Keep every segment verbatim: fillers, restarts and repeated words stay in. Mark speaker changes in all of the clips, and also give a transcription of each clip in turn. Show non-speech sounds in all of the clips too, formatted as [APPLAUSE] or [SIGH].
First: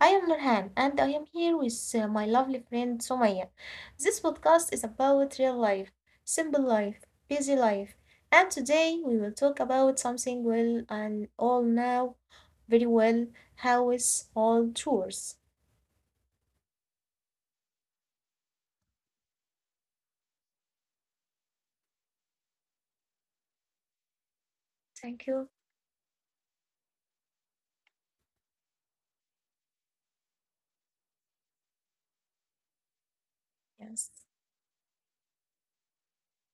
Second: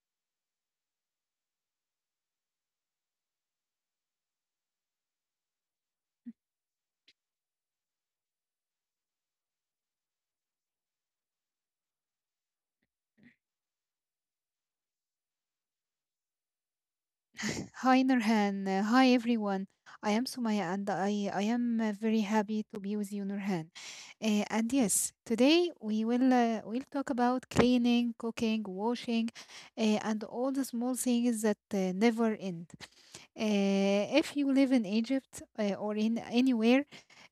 Speaker 1: I am Nurhan and I am here with uh, my lovely friend Sumaya. This podcast is about real life, simple life, busy life, and today we will talk about something well and all now very well how is all chores.
Speaker 2: Hi Nurhan. Uh, Hi everyone. I am Sumaya and I, I am uh, very happy to be with you, Nurhan. Uh, and yes,
Speaker 1: Thank
Speaker 2: today
Speaker 1: you.
Speaker 2: we will uh, we'll talk about cleaning, cooking, washing, uh, and all the small things that uh, never end. Uh, if you live
Speaker 1: Yes.
Speaker 2: in Egypt uh, or in anywhere,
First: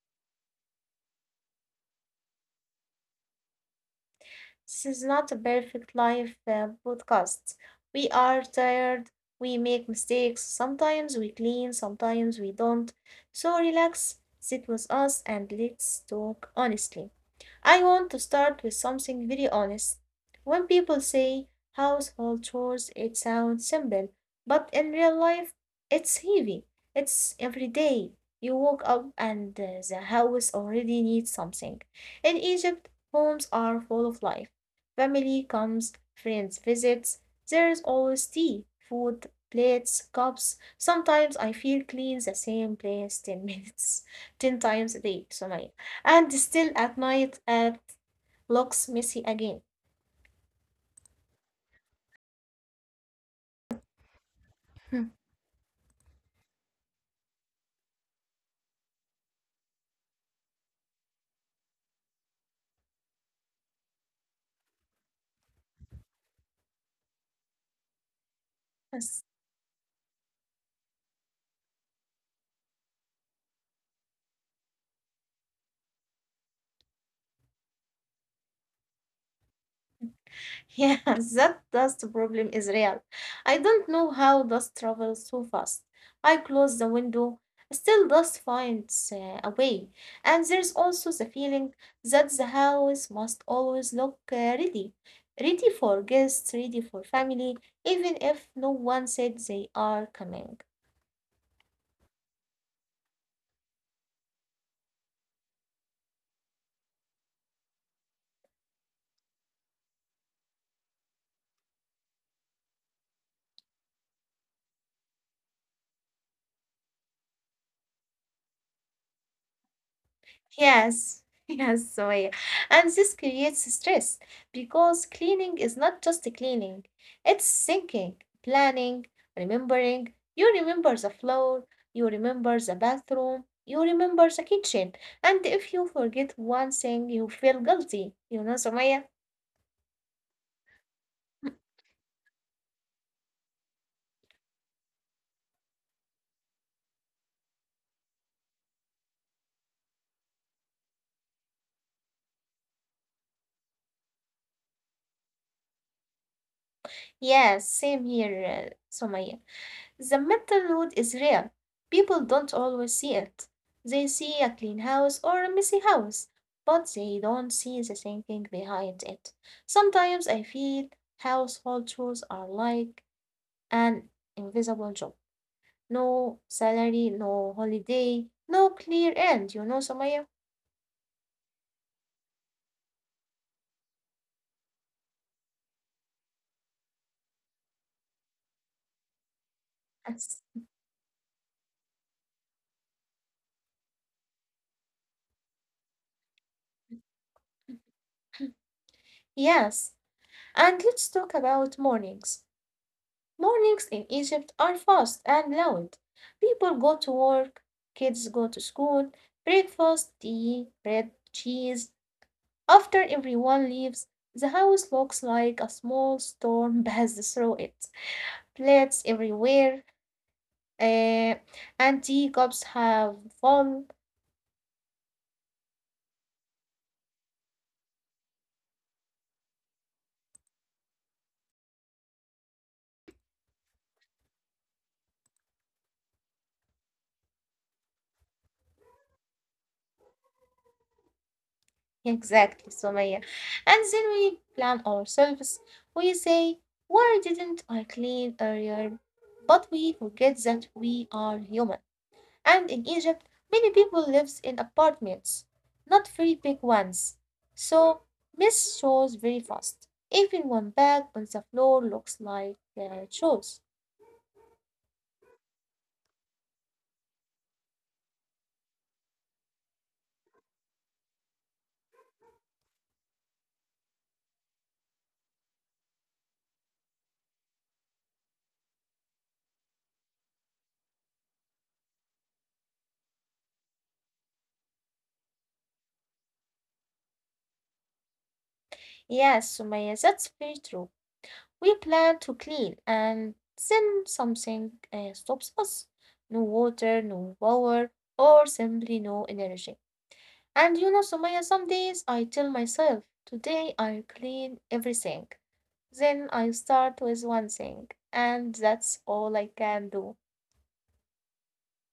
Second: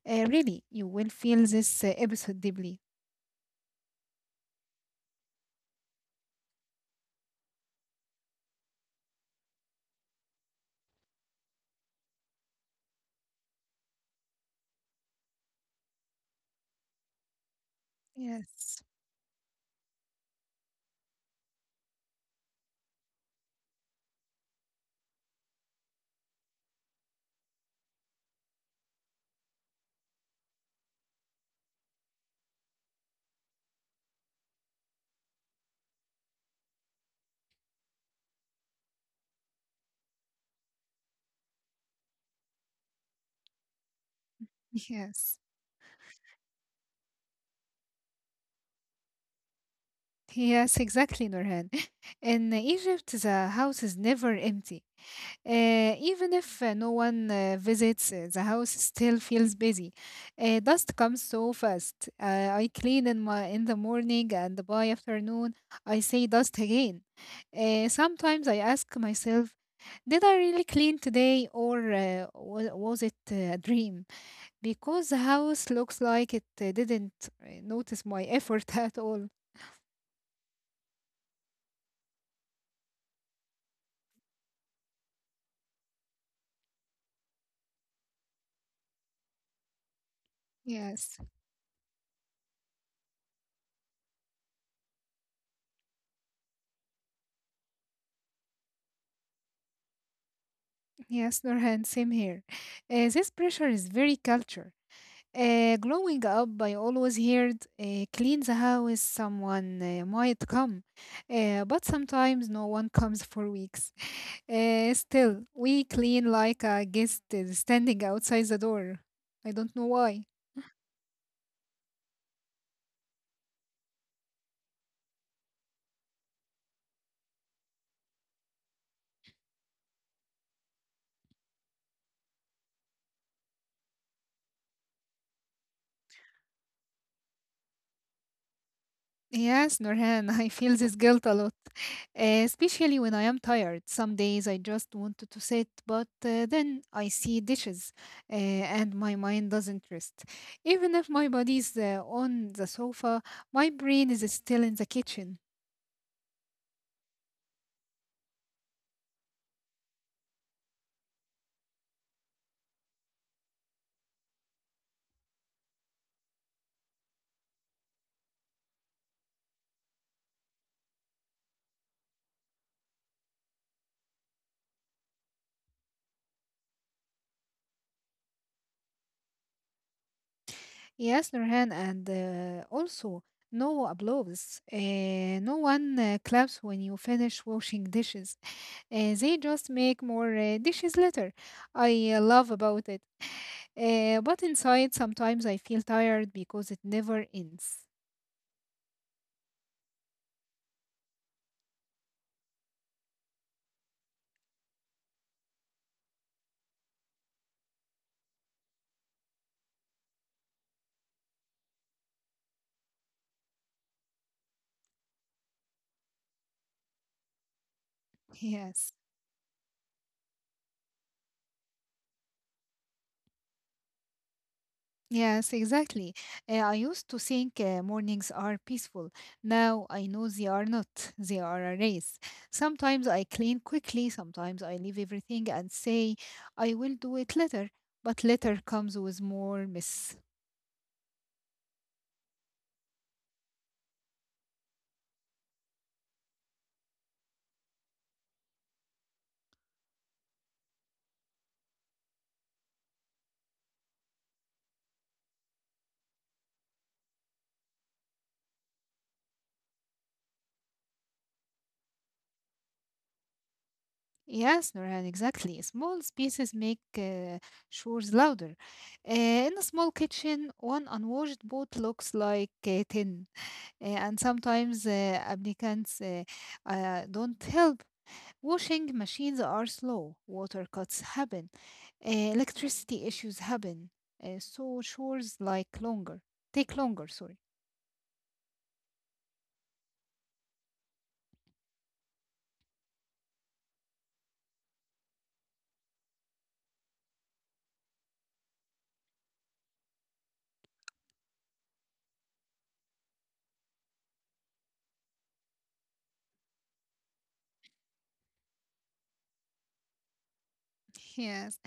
Speaker 2: uh, really, you will feel this uh, episode deeply.
Speaker 1: This is not a perfect life uh, podcast. We are tired, we make mistakes, sometimes we clean, sometimes we don't. So relax, sit with us, and let's talk honestly. I want to start with
Speaker 2: Yes,
Speaker 1: something very honest. When people say household chores, it sounds simple, but in real life, it's heavy. It's every day. You woke up and uh, the house already needs something. In Egypt, homes are full of life. Family comes, friends visits. There is always tea, food, plates, cups. Sometimes I feel clean the same place ten minutes, [LAUGHS] ten times a day,
Speaker 2: yes,
Speaker 1: so. And still at night, it looks messy again. [LAUGHS]
Speaker 2: yes, exactly, Nurhan. [LAUGHS] In Egypt, the house is never empty. Uh, even if uh, no one uh, visits, uh, the house still feels busy. Uh, dust comes so fast. Uh, I clean in my in the morning, and by afternoon, I see dust again. Uh, sometimes I ask
Speaker 1: Yes.
Speaker 2: myself, did I really clean today, or uh, wa- was it uh, a dream? Because the house looks like it uh, didn't uh, notice my effort [LAUGHS] at all.
Speaker 1: Yeah, [LAUGHS] that dust problem is real. I don't know how dust travels so fast. I close the window, still dust finds uh, a way. And there's also the
Speaker 2: Yes,
Speaker 1: feeling that the house must always look uh, ready. Ready for guests, ready for family, even if no one said they are coming.
Speaker 2: yes, Nurhan, same here. Uh, this pressure is very culture. Uh, growing up, I always heard, uh, clean the house, someone uh, might come. Uh, but sometimes no one comes for weeks. Uh, still, we clean like a guest is standing outside the door. I don't know why.
Speaker 1: Yes, [LAUGHS] yes, Sumaya. And this creates stress because cleaning is not just cleaning, it's thinking, planning, remembering. You remember the floor, you remember the bathroom, you remember the kitchen. And if you forget one thing, you feel guilty, you know, Somaya.
Speaker 2: Yes, Nurhan, [LAUGHS] I feel this guilt a
Speaker 1: [LAUGHS]
Speaker 2: lot, uh, especially when I am tired. Some days I just wanted to sit, but uh, then I see dishes uh, and my mind doesn't rest. Even if my body's uh, on the sofa, my brain is still in the kitchen.
Speaker 1: Yes, same here, uh, Sumaya. The mental load is real. People don't always see it. They see a clean house or a messy house, but they don't see the thinking behind it. Sometimes I feel household chores are like an invisible job. No salary, no holiday, no clear end, you know, Somaya?
Speaker 2: Yes, Nurhan, and uh, also no applause. Uh, no one uh, claps when you finish washing dishes. Uh, they just make
Speaker 1: Yes.
Speaker 2: more uh, dishes later. I uh, love about it. Uh, but inside, sometimes I feel tired because it never ends.
Speaker 1: Yes. And let's talk about mornings. Mornings in Egypt are fast and loud. People go to work, kids go to school, breakfast, tea, bread, cheese. After everyone leaves, the house looks like a small storm [LAUGHS] passed through it. Plates
Speaker 2: Yes,
Speaker 1: everywhere, uh, and teacups have fallen. [LAUGHS]
Speaker 2: yes, exactly. Uh, I used to think uh, mornings are peaceful. Now I know they are not. [LAUGHS] They are a race. Sometimes I clean quickly, sometimes I leave everything and say, I will do it later. But later comes with more mess.
Speaker 1: Exactly, Sumaya. And then we plan ourselves. We say, why didn't I clean earlier? But we forget that we are human. And in Egypt many people lives in apartments, not very big ones, so mist shows very fast. Even one bag on the floor looks like uh, shoes.
Speaker 2: Yes, Nurhan, exactly. Small spaces make uh, chores louder. Uh, in a small kitchen, one unwashed boat looks like uh, ten. Uh, and sometimes uh, applicants uh, uh, don't help. Washing machines are slow, water cuts happen, uh, electricity issues happen, uh, so chores like longer take longer. Sorry. [LAUGHS]
Speaker 1: Yes, Sumaya, that's very true. We plan to clean and then something uh, stops us. No water, no power, or simply no energy. And you know, Sumaya, some days I tell myself, today I clean everything. Then I start with one thing, and that's all I can do.
Speaker 2: Yes,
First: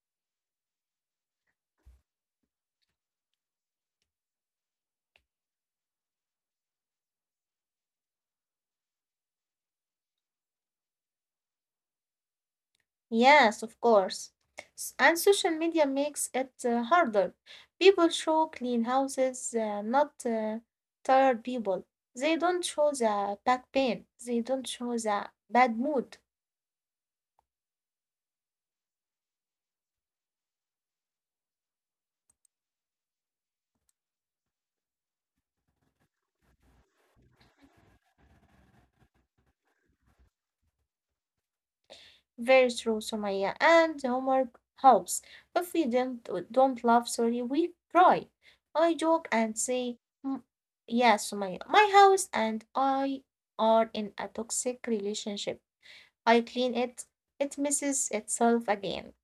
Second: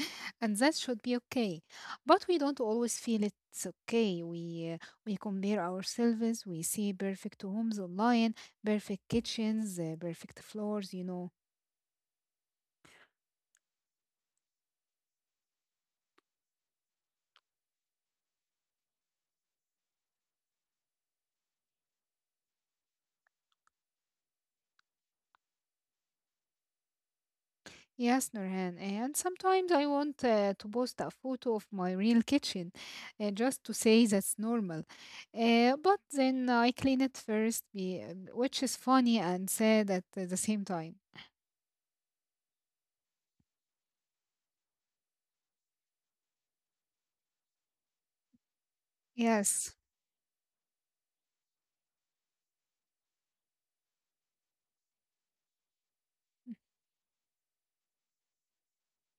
Speaker 2: and that should be okay, but we don't always feel it's okay. We uh, we compare ourselves. We see perfect homes online, perfect kitchens, uh, perfect floors. You know.
Speaker 1: Yes, of course. S- And social media makes it uh, harder. People show clean houses, uh, not uh, tired people. They don't show the back pain. They don't show the bad mood.
Speaker 2: Yes, Nurhan, and sometimes I want uh, to post a photo of my real kitchen uh, just to say that's normal. Uh, but then I clean it first, be- um, which is funny and sad at the same time.
Speaker 1: Very true, Sumaya. And humor helps. If we don't don't laugh, sorry, we cry. I joke and
Speaker 2: Yes,
Speaker 1: say, "Mm, yes, Sumaya. My house and I are in a toxic relationship. I clean it. It misses itself again."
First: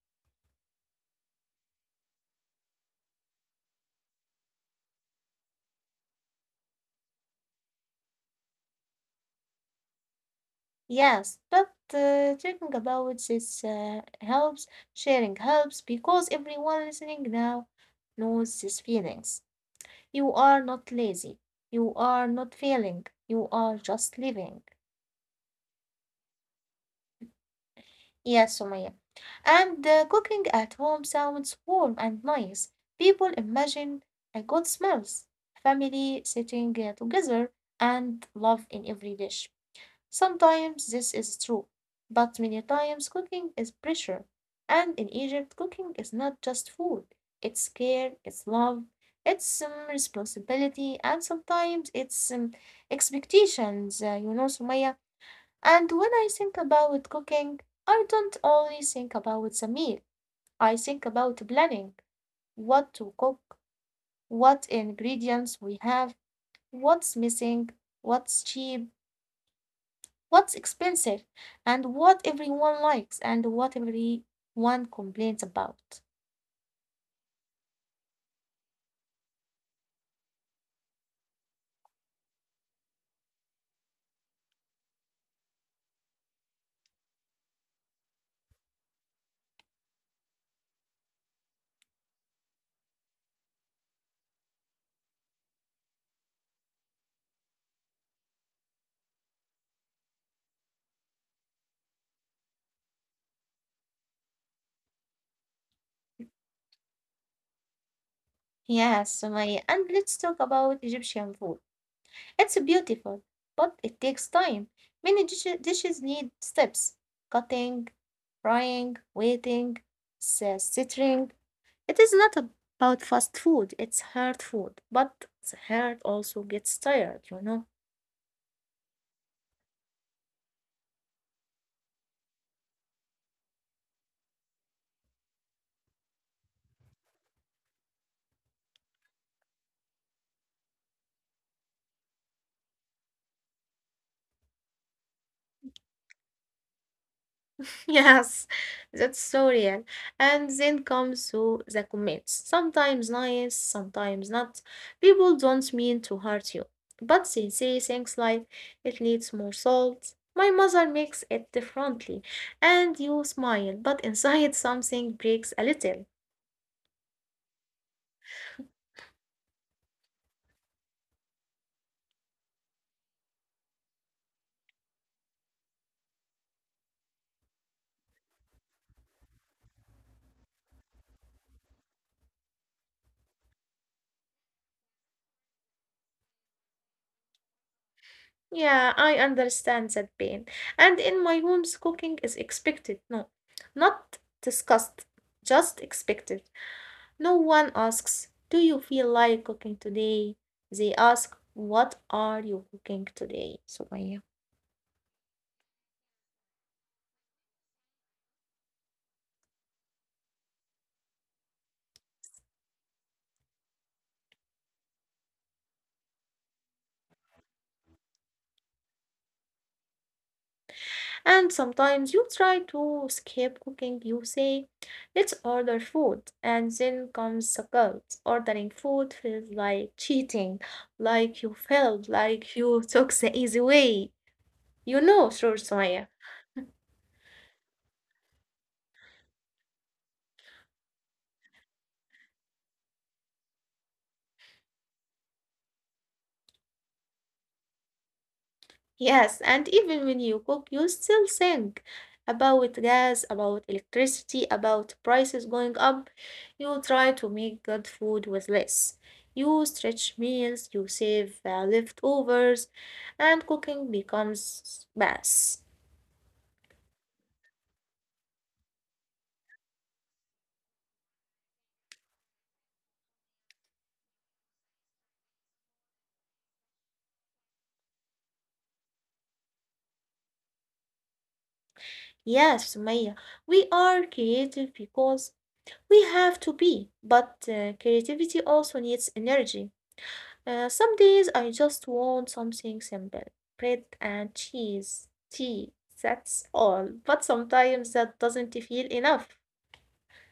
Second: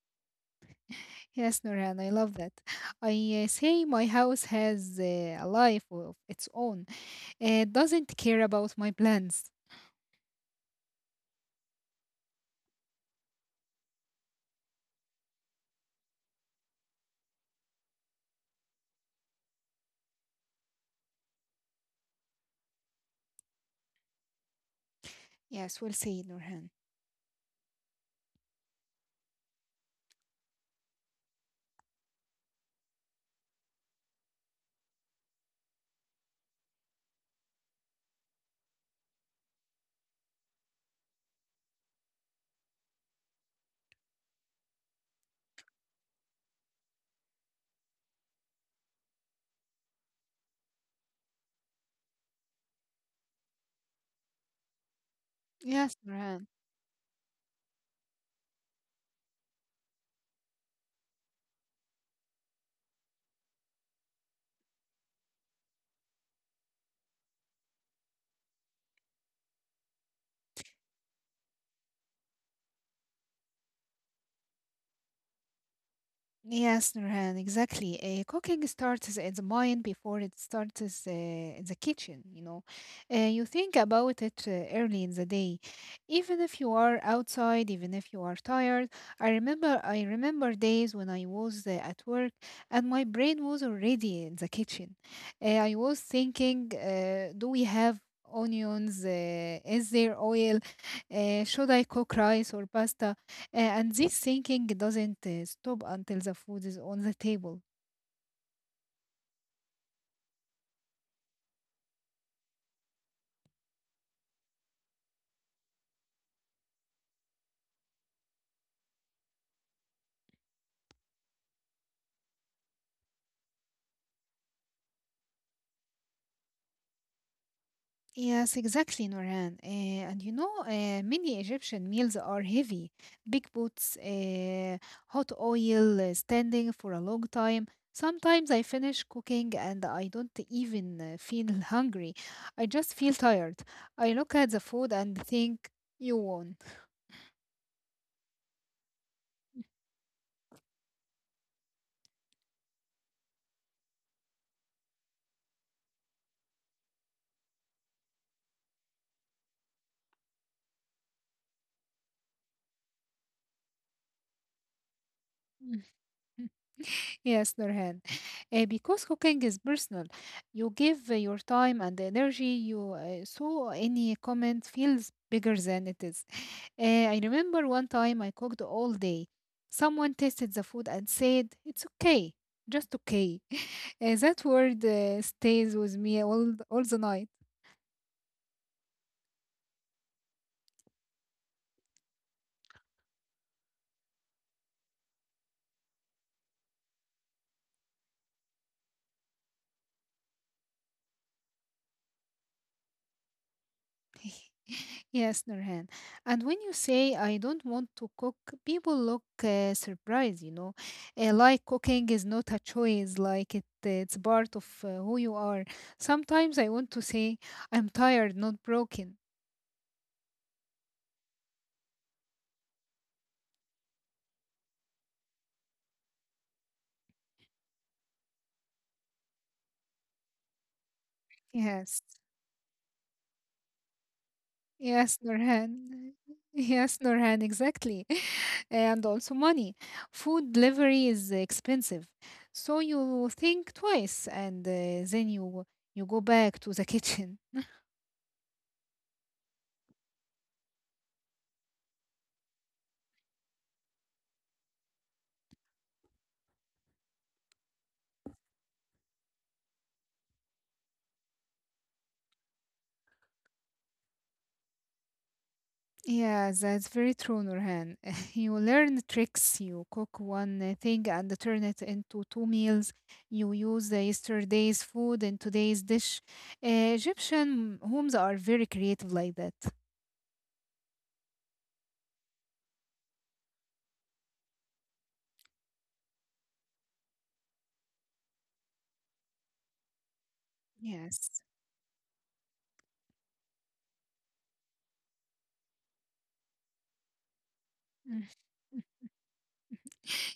Speaker 2: yes, Nurhan, I love that. I uh, say my house has uh, a life of its own. It doesn't care about my plans.
Speaker 1: Yes, but uh, talking about this uh, helps. Sharing helps because everyone listening now knows these feelings. You are not lazy. You are not failing. You are just living.
Speaker 2: Yes, we'll see, Nurhan.
Speaker 1: Yes, Sumaya. And uh, cooking at home sounds warm and nice. People imagine a good smells, family sitting uh, together, and love in every dish. Sometimes this is true, but many times cooking is pressure, and in Egypt cooking is not just food, it's care, it's love, it's um, responsibility, and sometimes it's um, expectations, uh, you know, Sumaya. And
Speaker 2: Yes,
Speaker 1: when I
Speaker 2: Nurhan.
Speaker 1: think about cooking, I don't only think about the meal, I think about planning what to cook, what ingredients we have, what's missing, what's cheap what's expensive and what everyone likes and what everyone complains about.
Speaker 2: Yes, Nurhan, exactly. Uh, cooking starts in the mind before it starts uh, in the kitchen, you know. Uh, you think about it uh, early in the day. Even if you are outside, even if you are tired, I remember I remember days when I was uh, at work and my brain was already in the kitchen. Uh, I was thinking, uh, do we have onions? Uh, is there oil? Uh, should I cook rice or pasta? Uh, and this thinking doesn't uh, stop until the food is on the table.
Speaker 1: Yes, Sumaya, and let's talk about Egyptian food. It's beautiful, but it takes time. Many dish- dishes need steps cutting, frying, waiting, s- simmering. It is not about fast food, it's hard food, but the heart also gets tired, you know.
Speaker 2: Yes, exactly, Noran. Uh, and you know, uh, many Egyptian meals are heavy. Big pots, uh, hot oil, uh, standing for a long time. Sometimes I finish cooking and I don't even uh, feel [LAUGHS] hungry. I just feel tired. I look at the food and think, you won.
Speaker 1: Yes, [LAUGHS] that's so real.
Speaker 2: [LAUGHS]
Speaker 1: And then comes to the comments. Sometimes nice, sometimes not. People don't mean to hurt you, but they say things like, it needs more salt. My mother makes it differently. And you smile, but [LAUGHS] inside something breaks a little.
Speaker 2: Yes, Nurhan. Uh, because cooking is personal, you give uh, your time and energy. You uh, So any comment feels bigger than it is. Uh, I remember one time I cooked all day. Someone tasted the food and said, "It's okay, just okay." [LAUGHS] Uh, that word uh, stays with me all all the night.
Speaker 1: Yeah, I understand that pain. And in my homes, cooking is expected. No, not discussed, just expected. No one asks, do you feel like cooking today? They ask, what are you cooking today? Sumaya.
Speaker 2: [LAUGHS] Yes, Nurhan. And when you say I don't want to cook, people look uh, surprised, you know, uh, like cooking is not a choice, like it it's part of uh, who you are. Sometimes I want to say I'm tired, not broken.
Speaker 1: And sometimes you try to skip cooking. You say, let's order food. And then comes the guilt. Ordering food feels like cheating, like you failed,
Speaker 2: Yes.
Speaker 1: like you [LAUGHS] took the easy way. You
Speaker 2: Yes,
Speaker 1: know, sure, Sumaya.
Speaker 2: Nurhan. [LAUGHS] Yes, Nurhan, exactly. [LAUGHS] And also money. Food delivery is expensive. So you think twice and uh, then you you go back to the [LAUGHS] kitchen.
Speaker 1: Yes, and even when you cook, you still think about gas, about electricity, about prices going up. You try to make good food with less. You stretch meals, you save uh, leftovers, and cooking becomes mass.
Speaker 2: Yeah, that's very true, Nurhan. [LAUGHS] You learn tricks. You cook one uh, thing and turn it into two meals. You use the yesterday's food in today's dish. Uh, Egyptian homes are very creative like that.
Speaker 1: Yes, Maya, we are creative because we have to be, but uh, creativity also needs energy. Uh, some days
Speaker 2: Yes.
Speaker 1: I just want something simple bread and cheese, tea, that's all. But sometimes that
Speaker 2: Mm.
Speaker 1: doesn't feel enough.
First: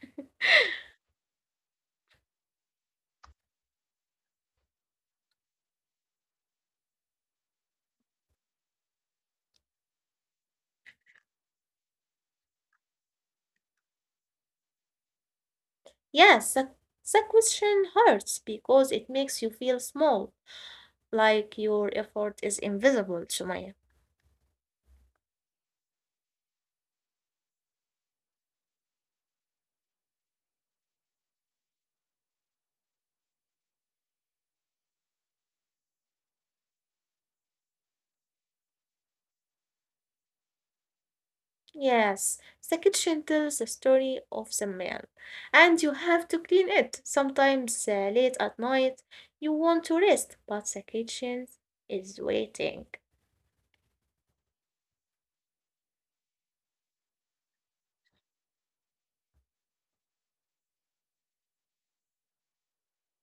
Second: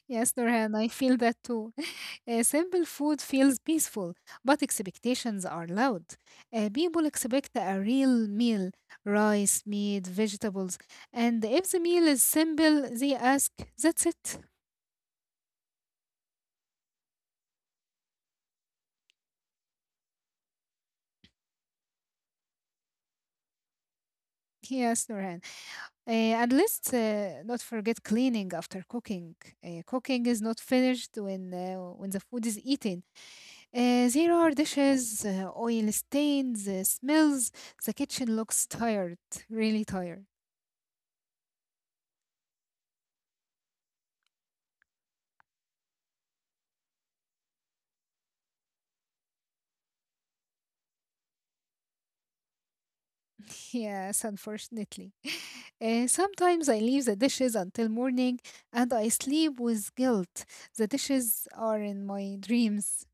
Speaker 2: Yes, Nurhan, I feel that too. [LAUGHS] Uh, simple food feels peaceful, but expectations are loud. Uh, people expect a real meal, rice, meat, vegetables. And if the meal is simple, they ask, that's it.
Speaker 1: Yes, the, the question hurts because it makes you feel small, like your effort is invisible, Sumaya.
Speaker 2: Yes, Nurhan. Uh, and let's uh, not forget cleaning after cooking. Uh, cooking is not finished when, uh, when the food is eaten. Uh, there are dishes, uh, oil stains, uh, smells. The kitchen looks tired, really tired.
Speaker 1: Yes, the kitchen tells the story of the meal, and you have to clean it. Sometimes uh, late at night, you want to rest, but the kitchen is waiting.
Speaker 2: Yes, unfortunately. [LAUGHS] Uh, sometimes I leave the dishes until morning and I sleep with guilt. The dishes are in my dreams.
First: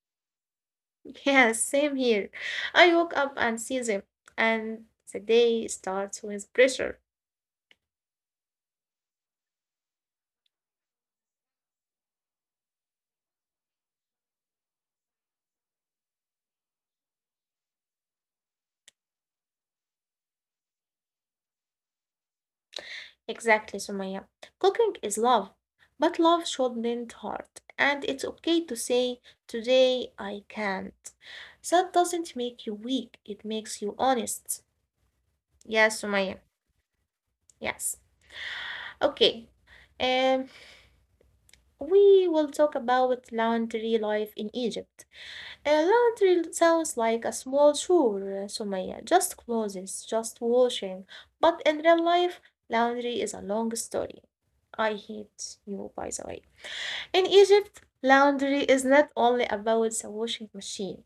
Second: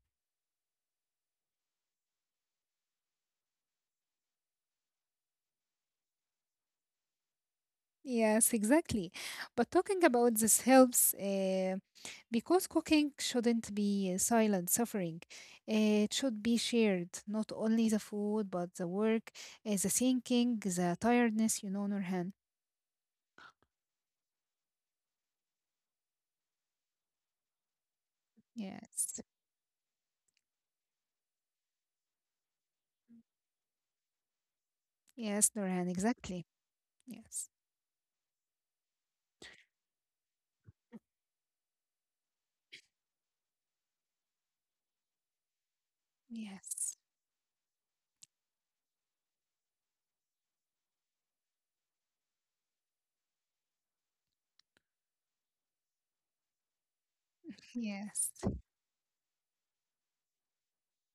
Speaker 1: Yes, same here. I woke up and see them, and the day starts with pressure.
Speaker 2: Yes, exactly. But talking about this helps uh, because cooking shouldn't be silent suffering. Uh, It should be shared, not only the food, but the work, uh, the thinking, the tiredness, you know, Nurhan.
Speaker 1: Exactly, Sumaya. Cooking is love, but love shouldn't hurt, and it's okay to say,
Speaker 2: Yes,
Speaker 1: today I can't. That doesn't make you weak, it makes you honest.
Speaker 2: yes, Nurhan,
Speaker 1: Yes, Sumaya.
Speaker 2: exactly. Yes,
Speaker 1: Yes. Okay. Um, we will talk about laundry life in Egypt. Uh, laundry sounds
Speaker 2: yes,
Speaker 1: like a small chore, uh, Sumaya, just clothes, just washing. But in real life, laundry is a long story. I hate you, by the way. In Egypt,
Speaker 2: yes.
Speaker 1: laundry is not only about the washing machine,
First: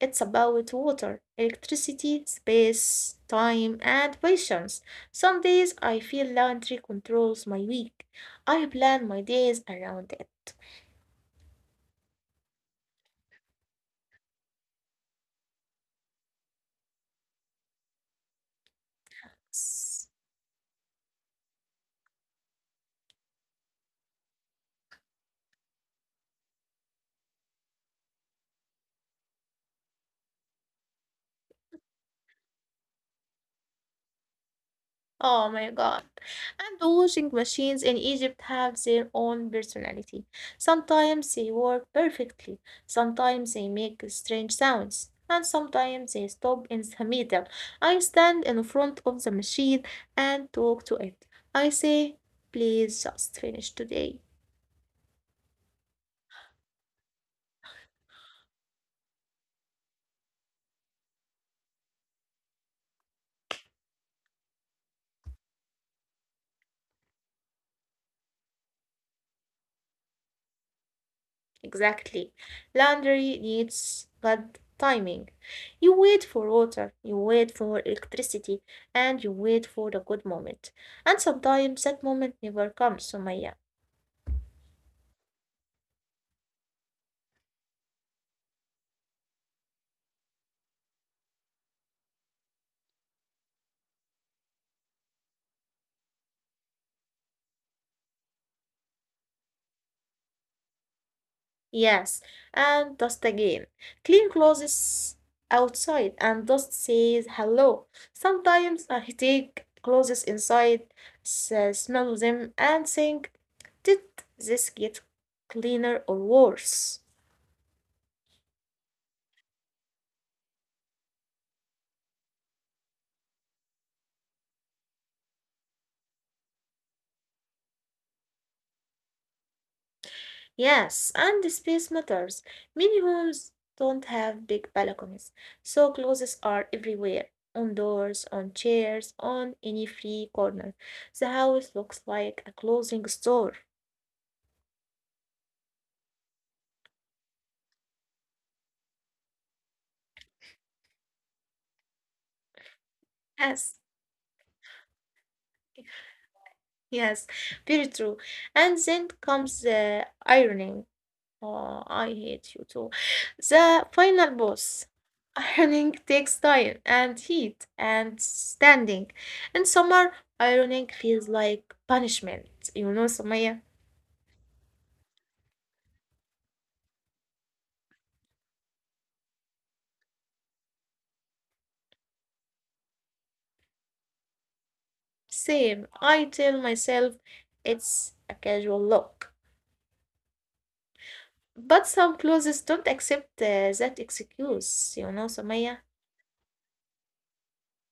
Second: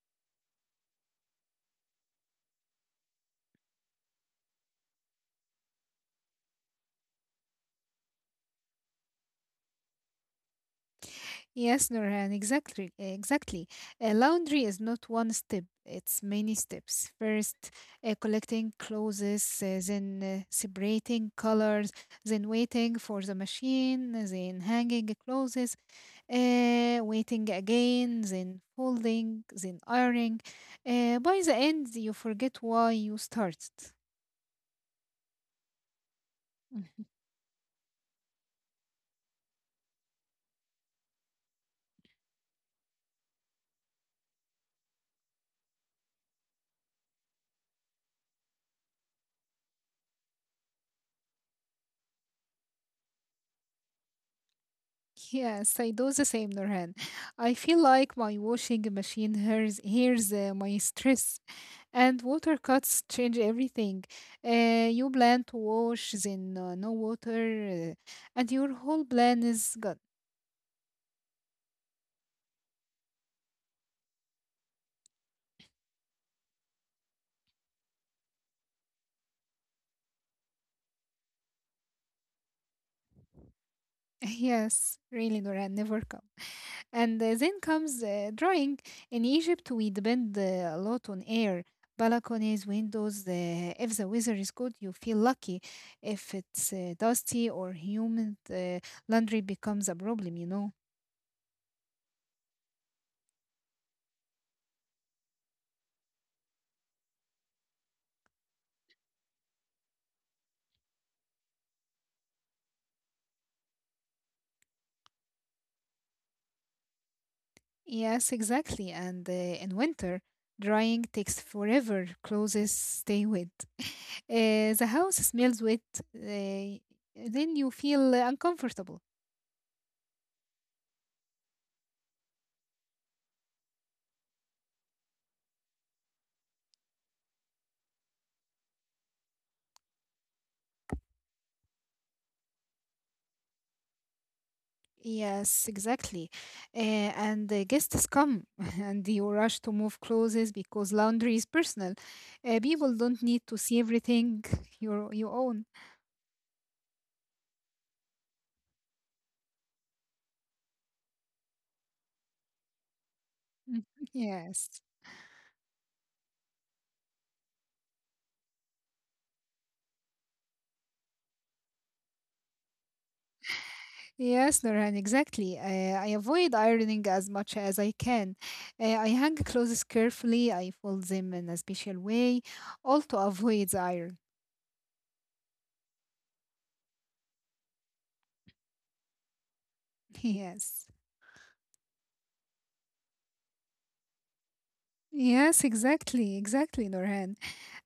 Speaker 1: it's about water, electricity, space, time, and patience. Some days I feel laundry controls my week. I plan my days around
Speaker 2: Yes, Nurhan, exactly, exactly. Uh, laundry is not one step; it's many steps. First, uh, collecting clothes,
Speaker 1: it.
Speaker 2: uh, then uh, separating colors, then waiting for the machine, then hanging clothes, uh, waiting again, then folding, then ironing. Uh, by the end, you forget why you started.
Speaker 1: Oh my God. And the washing machines in Egypt have their own personality. Sometimes they work perfectly,
Speaker 2: [LAUGHS]
Speaker 1: sometimes they make strange sounds, and sometimes they stop in the middle. I stand in front of the machine and talk to it. I say, please just finish today.
Speaker 2: Yes, I do the same, Nurhan. I feel like my washing machine hears hears uh, my stress, and water cuts change everything. Uh, you plan to wash, then uh, no water, uh, and your whole plan is gone.
Speaker 1: Exactly. Laundry needs good timing. You wait for water, you wait for electricity, and you wait for the good moment. And sometimes that moment never comes, Sumaya.
Speaker 2: [LAUGHS] Yes, really, Nurhan, never come. And uh, then comes uh, drying. In Egypt, we depend uh, a lot on air, balconies, windows. Uh, if the weather is good, you feel lucky. If it's uh, dusty or humid, uh, laundry becomes a problem, you know.
Speaker 1: Yes, and dust again. Clean clothes outside, and dust says hello. Sometimes I take clothes inside, s- smell them, and think, did this get cleaner or worse?
Speaker 2: Yes, exactly. And uh, in winter, drying takes forever. Clothes stay wet. [LAUGHS] Uh, the house smells wet. Uh, then you feel uh, uncomfortable.
Speaker 1: Yes, and the space matters. Many homes don't have big balconies, so clothes are everywhere, on doors, on chairs, on any free corner. The house looks like a clothing store.
Speaker 2: Yes, exactly. Uh, and the guests come [LAUGHS] and you rush to move clothes because laundry is personal. Uh, people don't
Speaker 1: [LAUGHS]
Speaker 2: need to
Speaker 1: Yes,
Speaker 2: see everything [LAUGHS] you you own.
Speaker 1: yes, very true. And then comes the ironing. Oh, I hate you too. The
Speaker 2: Mhm.
Speaker 1: final boss.
Speaker 2: Yes.
Speaker 1: Ironing takes time and heat and standing. In summer, ironing feels like punishment. You know, Samaya?
Speaker 2: Yes, Norhan, exactly. Uh, I avoid ironing as much as I can. Uh, I hang clothes carefully, I fold them in a special way, all to avoid the iron.
Speaker 1: Same. I tell myself it's a casual look.
Speaker 2: [LAUGHS] Yes.
Speaker 1: But some clothes don't accept uh, that excuse, you know,
Speaker 2: Yes,
Speaker 1: Samaya?
Speaker 2: exactly, exactly, Norhan.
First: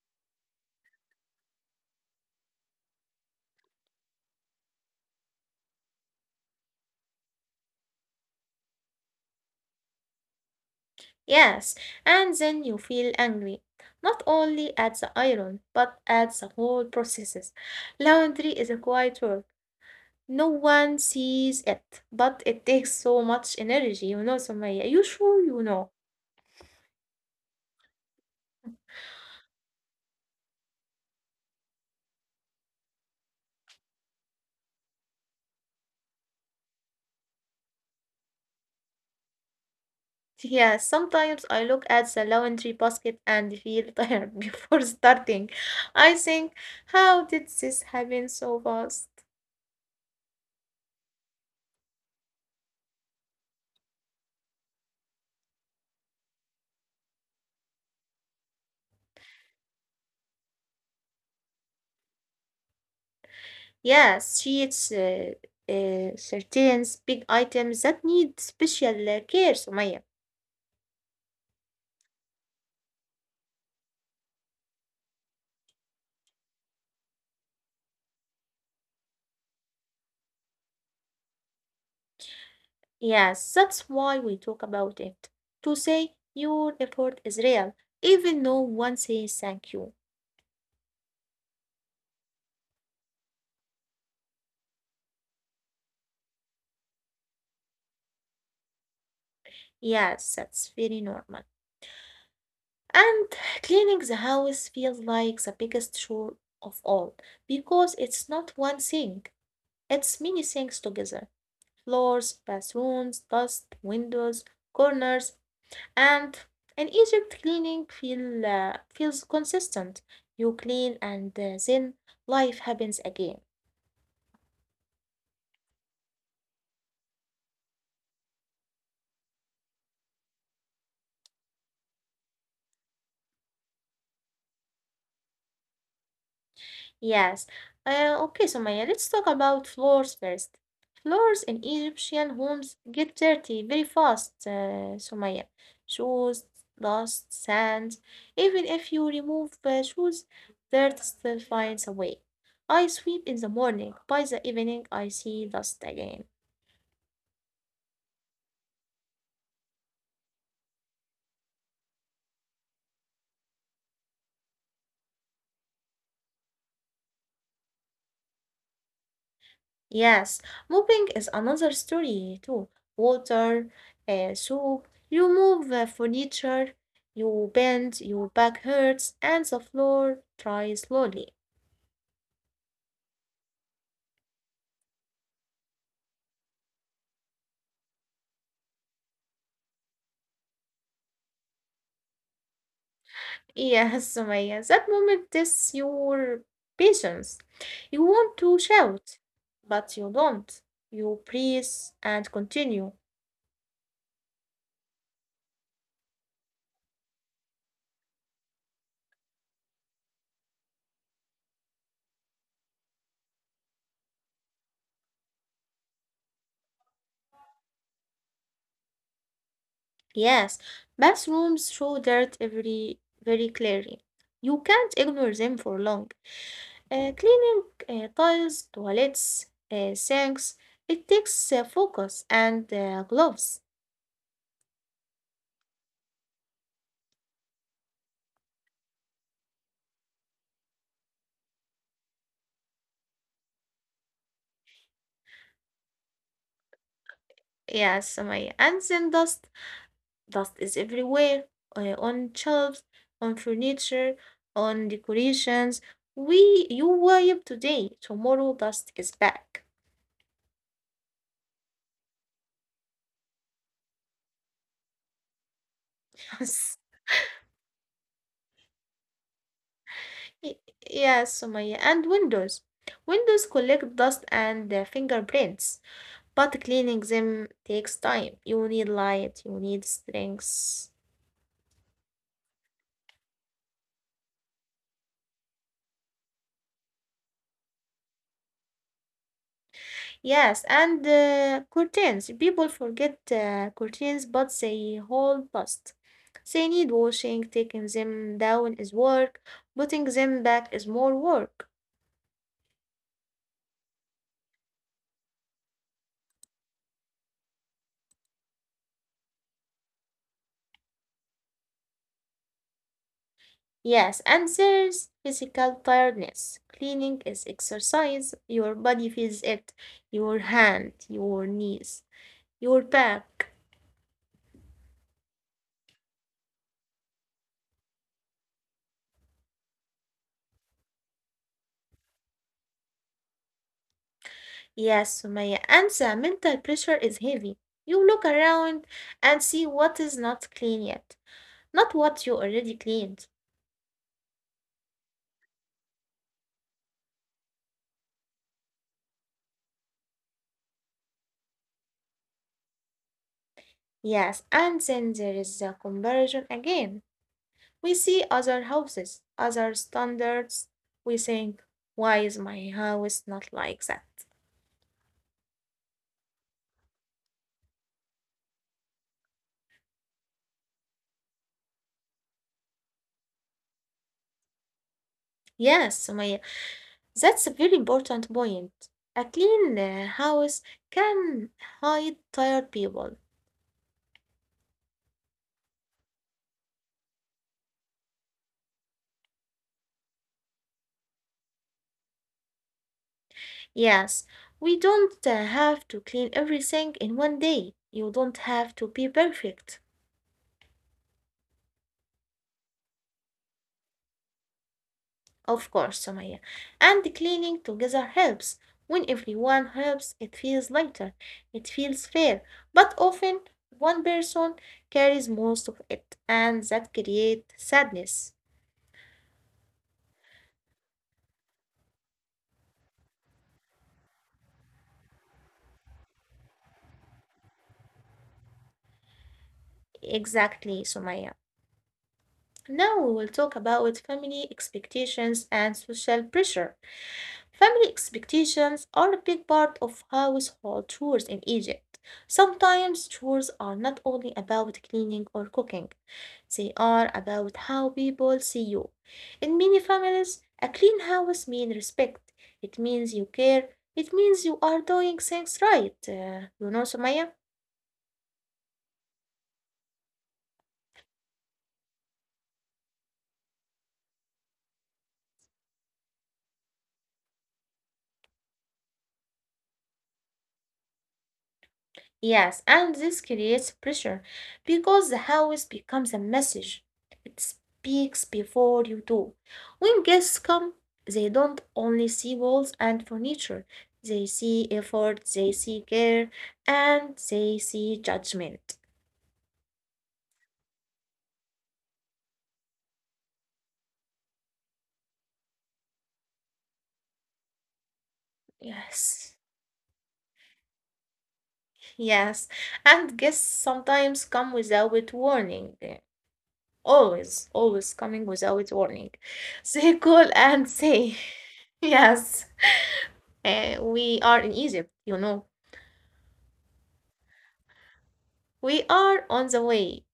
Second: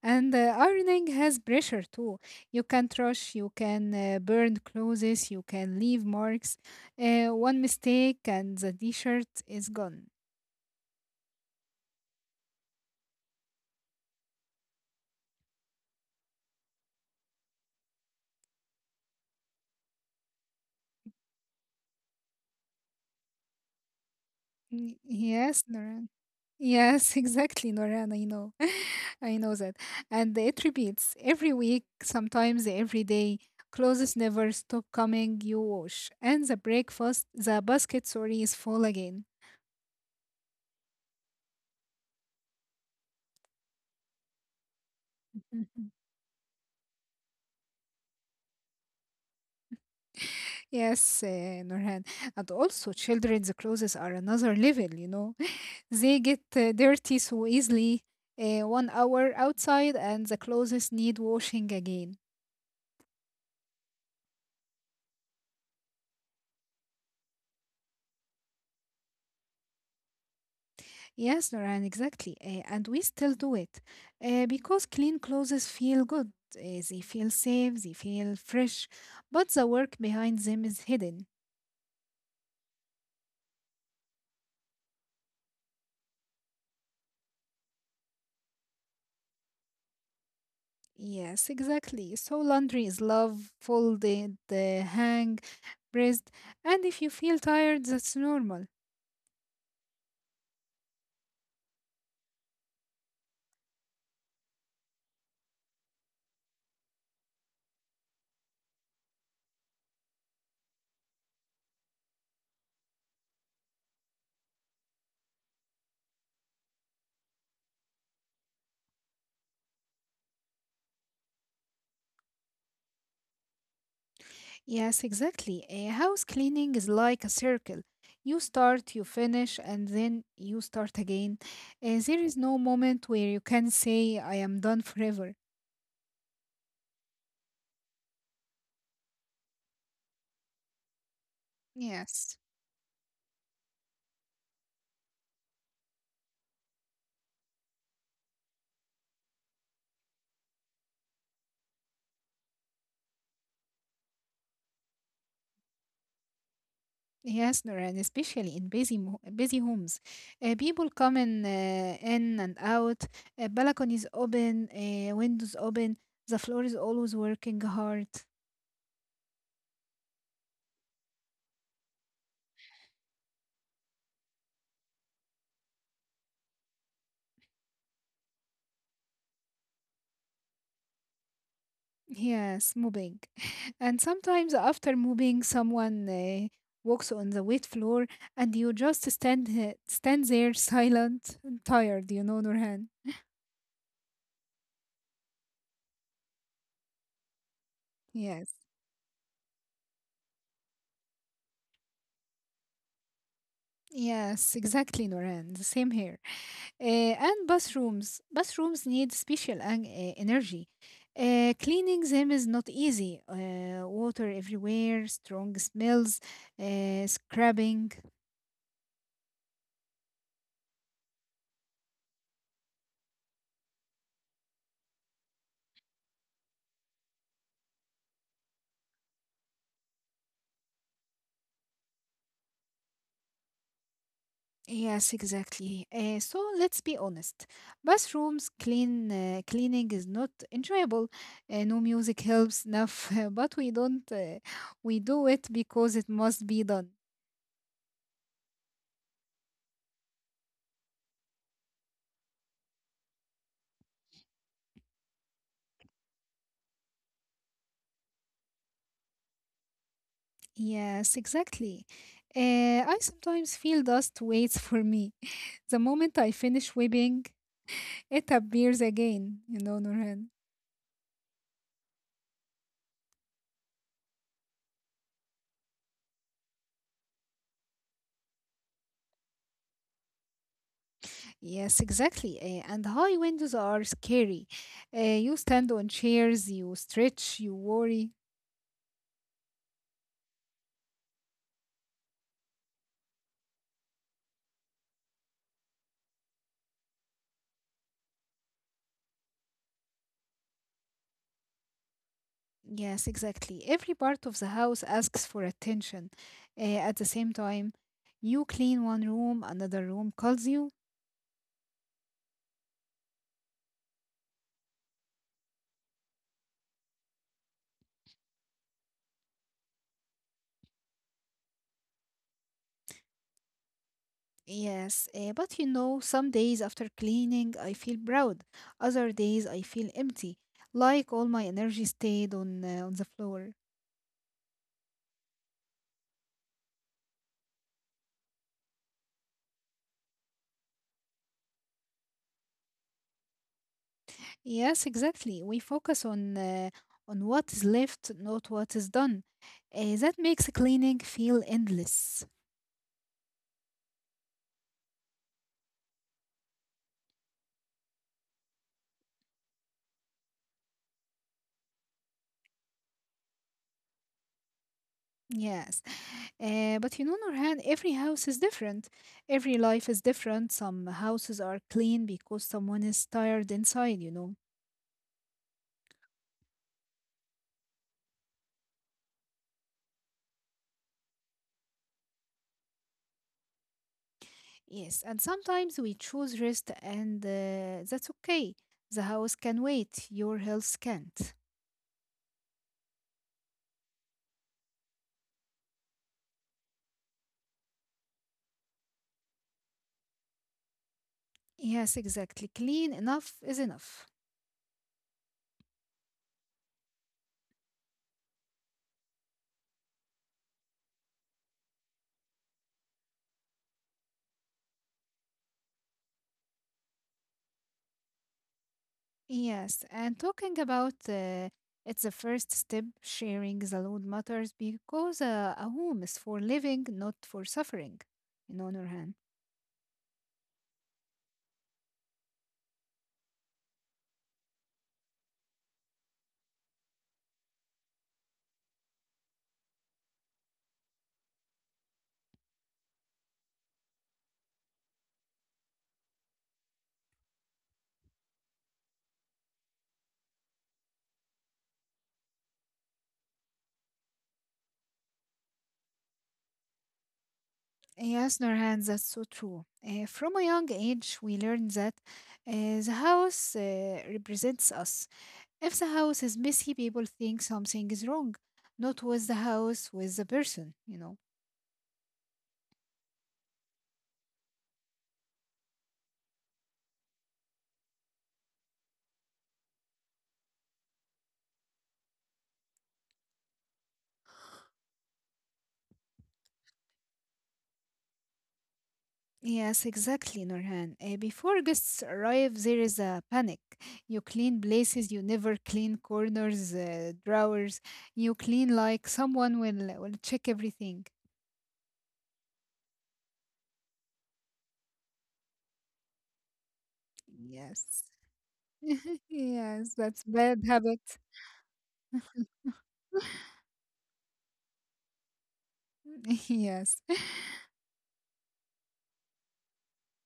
Speaker 2: And uh, ironing has pressure too. You can't rush, you can uh, burn clothes, you can leave marks. Uh, one mistake and the t shirt is gone.
Speaker 1: Yes. And then you feel angry. Not only at the iron, but at the whole processes. Laundry is a quiet work. No one sees it, but it takes so much energy, you know, Sumaya.
Speaker 2: Y-
Speaker 1: You sure you
Speaker 2: Yes,
Speaker 1: know?
Speaker 2: Noran. Yes, [LAUGHS] exactly, Noran. I know. [LAUGHS] I know that. And it repeats every week, sometimes every day. Clothes never stop coming, you wash. And the breakfast, the basket, sorry, is full again.
Speaker 1: [LAUGHS] Yeah, sometimes I look at the laundry basket and feel [LAUGHS] tired before starting.
Speaker 2: [LAUGHS]
Speaker 1: I think, how did this happen so fast?
Speaker 2: Yes, uh, Nurhan. And also, children's clothes are another level, you know. [LAUGHS] They get uh, dirty so easily. Uh, one hour outside, and the clothes need washing again.
Speaker 1: Yes, sheets, uh, uh, curtains, big items that need special uh, care, Sumaya.
Speaker 2: Yes, Nurhan, exactly. Uh, and we still do it uh, because clean clothes feel good. Uh, they feel safe, they feel fresh, but the work behind them is hidden.
Speaker 1: Yes, that's why we talk about it. To say your effort is real, even no one says thank you.
Speaker 2: Yes, exactly. So laundry is love, folded, uh, hang, pressed, and if you feel tired, that's normal.
Speaker 1: Yes, that's very normal. And cleaning the house feels like the biggest chore of all because it's not one thing, it's many things together floors, bathrooms, dust, windows, corners. And in Egypt, cleaning feel, uh, feels consistent. You clean and uh, then life happens again.
Speaker 2: Yes, exactly. A house cleaning is like a circle. You start, you finish, and then you start again. Uh, there is no moment where you can say, I am done forever.
Speaker 1: Yes. Uh, okay, Sumaya, let's talk about floors first. Floors in
Speaker 2: Yes.
Speaker 1: Egyptian homes get dirty very fast, uh, Sumaya. Shoes, dust, sand. Even if you remove uh, shoes, dirt still finds a way. I sweep in the morning. By the evening, I see dust again.
Speaker 2: Yes, Nora, and especially in busy mo- busy homes, uh, people come in, uh, in and out. Uh, balconies open, uh, windows open. The floor is always working hard.
Speaker 1: Yes, moving is another story too. Water, uh, soap, you move uh, furniture, you bend, your back hurts, and the floor dries slowly.
Speaker 2: Yes, moving, [LAUGHS] and sometimes after moving, someone uh, walks on the wet floor, and you just stand uh, stand there, silent, and tired. You know, Nurhan.
Speaker 1: [LAUGHS] Yes, Sumaya, that moment tests your patience. You want
Speaker 2: Yes,
Speaker 1: to shout, but you don't. You breathe and continue.
Speaker 2: yes, exactly, Nurhan. The same here. Uh, and bathrooms. Bathrooms need special en- uh, energy. Uh, cleaning them is not easy. Uh, water everywhere, strong smells, uh, scrubbing.
Speaker 1: Yes, bathrooms show dirt every very clearly. You can't ignore them for long. Uh, cleaning uh, tiles, toilets, uh, sinks, it takes uh, focus and uh, gloves.
Speaker 2: Yes, exactly. Uh, so let's be honest. Bathrooms clean uh, cleaning is not enjoyable. Uh, no music helps enough, [LAUGHS] but we don't. Uh, we do it because it must be done.
Speaker 1: Yes, Samaya. And then dust. Dust is everywhere uh, on shelves, on furniture, on decorations. We, you wipe today, tomorrow dust is back.
Speaker 2: Yes, exactly. Uh, I sometimes feel dust waits for me. The moment I
Speaker 1: [LAUGHS]
Speaker 2: finish
Speaker 1: yes,
Speaker 2: weeping, it appears again, you know, Nurhan.
Speaker 1: Y- yes, Samaya. And windows. Windows collect dust and uh, fingerprints, but cleaning them takes time. You need light, you need strength.
Speaker 2: Yes, exactly. Eh, and high windows are scary. Eh, you stand on chairs, you stretch, you worry.
Speaker 1: Yes, and uh, curtains. People forget uh, curtains, but they hold past. They need washing, taking them down is work, putting them back is more work.
Speaker 2: Yes, exactly. Every part of the house asks for attention. Eh, at the same time, you clean one room, another room calls you.
Speaker 1: Yes, and there's physical tiredness. Cleaning is exercise. Your body feels it. Your hand, your knees, your back.
Speaker 2: Yes, eh, but you know, some days after cleaning, I feel proud. Other days, I feel empty, like all my energy stayed on, uh, on the floor.
Speaker 1: Yes, Sumaya. And the mental pressure is heavy. You look around and see what is not clean yet, not what you already cleaned.
Speaker 2: Yes, exactly. We focus on uh, on what is left, not what is done. Uh, that makes cleaning feel endless.
Speaker 1: Yes, and then there is the comparison again. We see other houses, other standards. We think, why is my house not like that?
Speaker 2: Yes. Uh, but you know, Nurhan, every house is different. Every life is different. Some houses are clean because someone is tired inside, you know.
Speaker 1: Yes, Sumaya, that's a very important point. A clean uh, house can hide tired people.
Speaker 2: Yes. And sometimes we choose rest, and uh, that's okay. The house can wait, your health can't.
Speaker 1: Yes, we don't uh, have to clean everything in one day. You don't have to be perfect.
Speaker 2: Yes, exactly. Clean enough is enough.
Speaker 1: Of course, Sumaya. And cleaning together helps. When everyone helps, it feels lighter, it feels fair. But often, one person carries most of it, and that creates sadness.
Speaker 2: Yes, and talking about uh, it's the first step, sharing the load matters because uh, a home is for living, not for suffering. You know, Nurhan.
Speaker 1: Exactly, Sumaya. Now we will talk about family expectations and social pressure. Family expectations are a big part of household chores in Egypt. Sometimes chores are not only about cleaning or cooking, they are about how people see you. In many families, a clean house means respect, it means you care, it means you are doing things right. Uh, you know, Sumaya?
Speaker 2: Yes, Nurhan, that's so true. Uh, from a young age, we learn that uh, the house uh, represents us. If the house is messy, people think something is wrong, not with the house, with the person, you know.
Speaker 1: Yes, and this creates pressure because the house becomes a message. It speaks before you do. When guests come, they don't only see walls and furniture, they see effort, they see care, and they see judgment.
Speaker 2: Yes, exactly, Nurhan. Uh, before guests arrive, there is a panic. You clean places you never clean, corners, uh, drawers. You clean like
Speaker 1: Yes,
Speaker 2: someone will will check everything.
Speaker 1: yes. And guests sometimes come without warning. They Always,
Speaker 2: Yes,
Speaker 1: always coming without
Speaker 2: [LAUGHS]
Speaker 1: warning. [LAUGHS]
Speaker 2: yes,
Speaker 1: They
Speaker 2: that's
Speaker 1: call
Speaker 2: bad
Speaker 1: and
Speaker 2: habit.
Speaker 1: say, [LAUGHS] yes,
Speaker 2: [LAUGHS]
Speaker 1: eh, we are in Egypt, you know.
Speaker 2: Yes,
Speaker 1: We are on the way,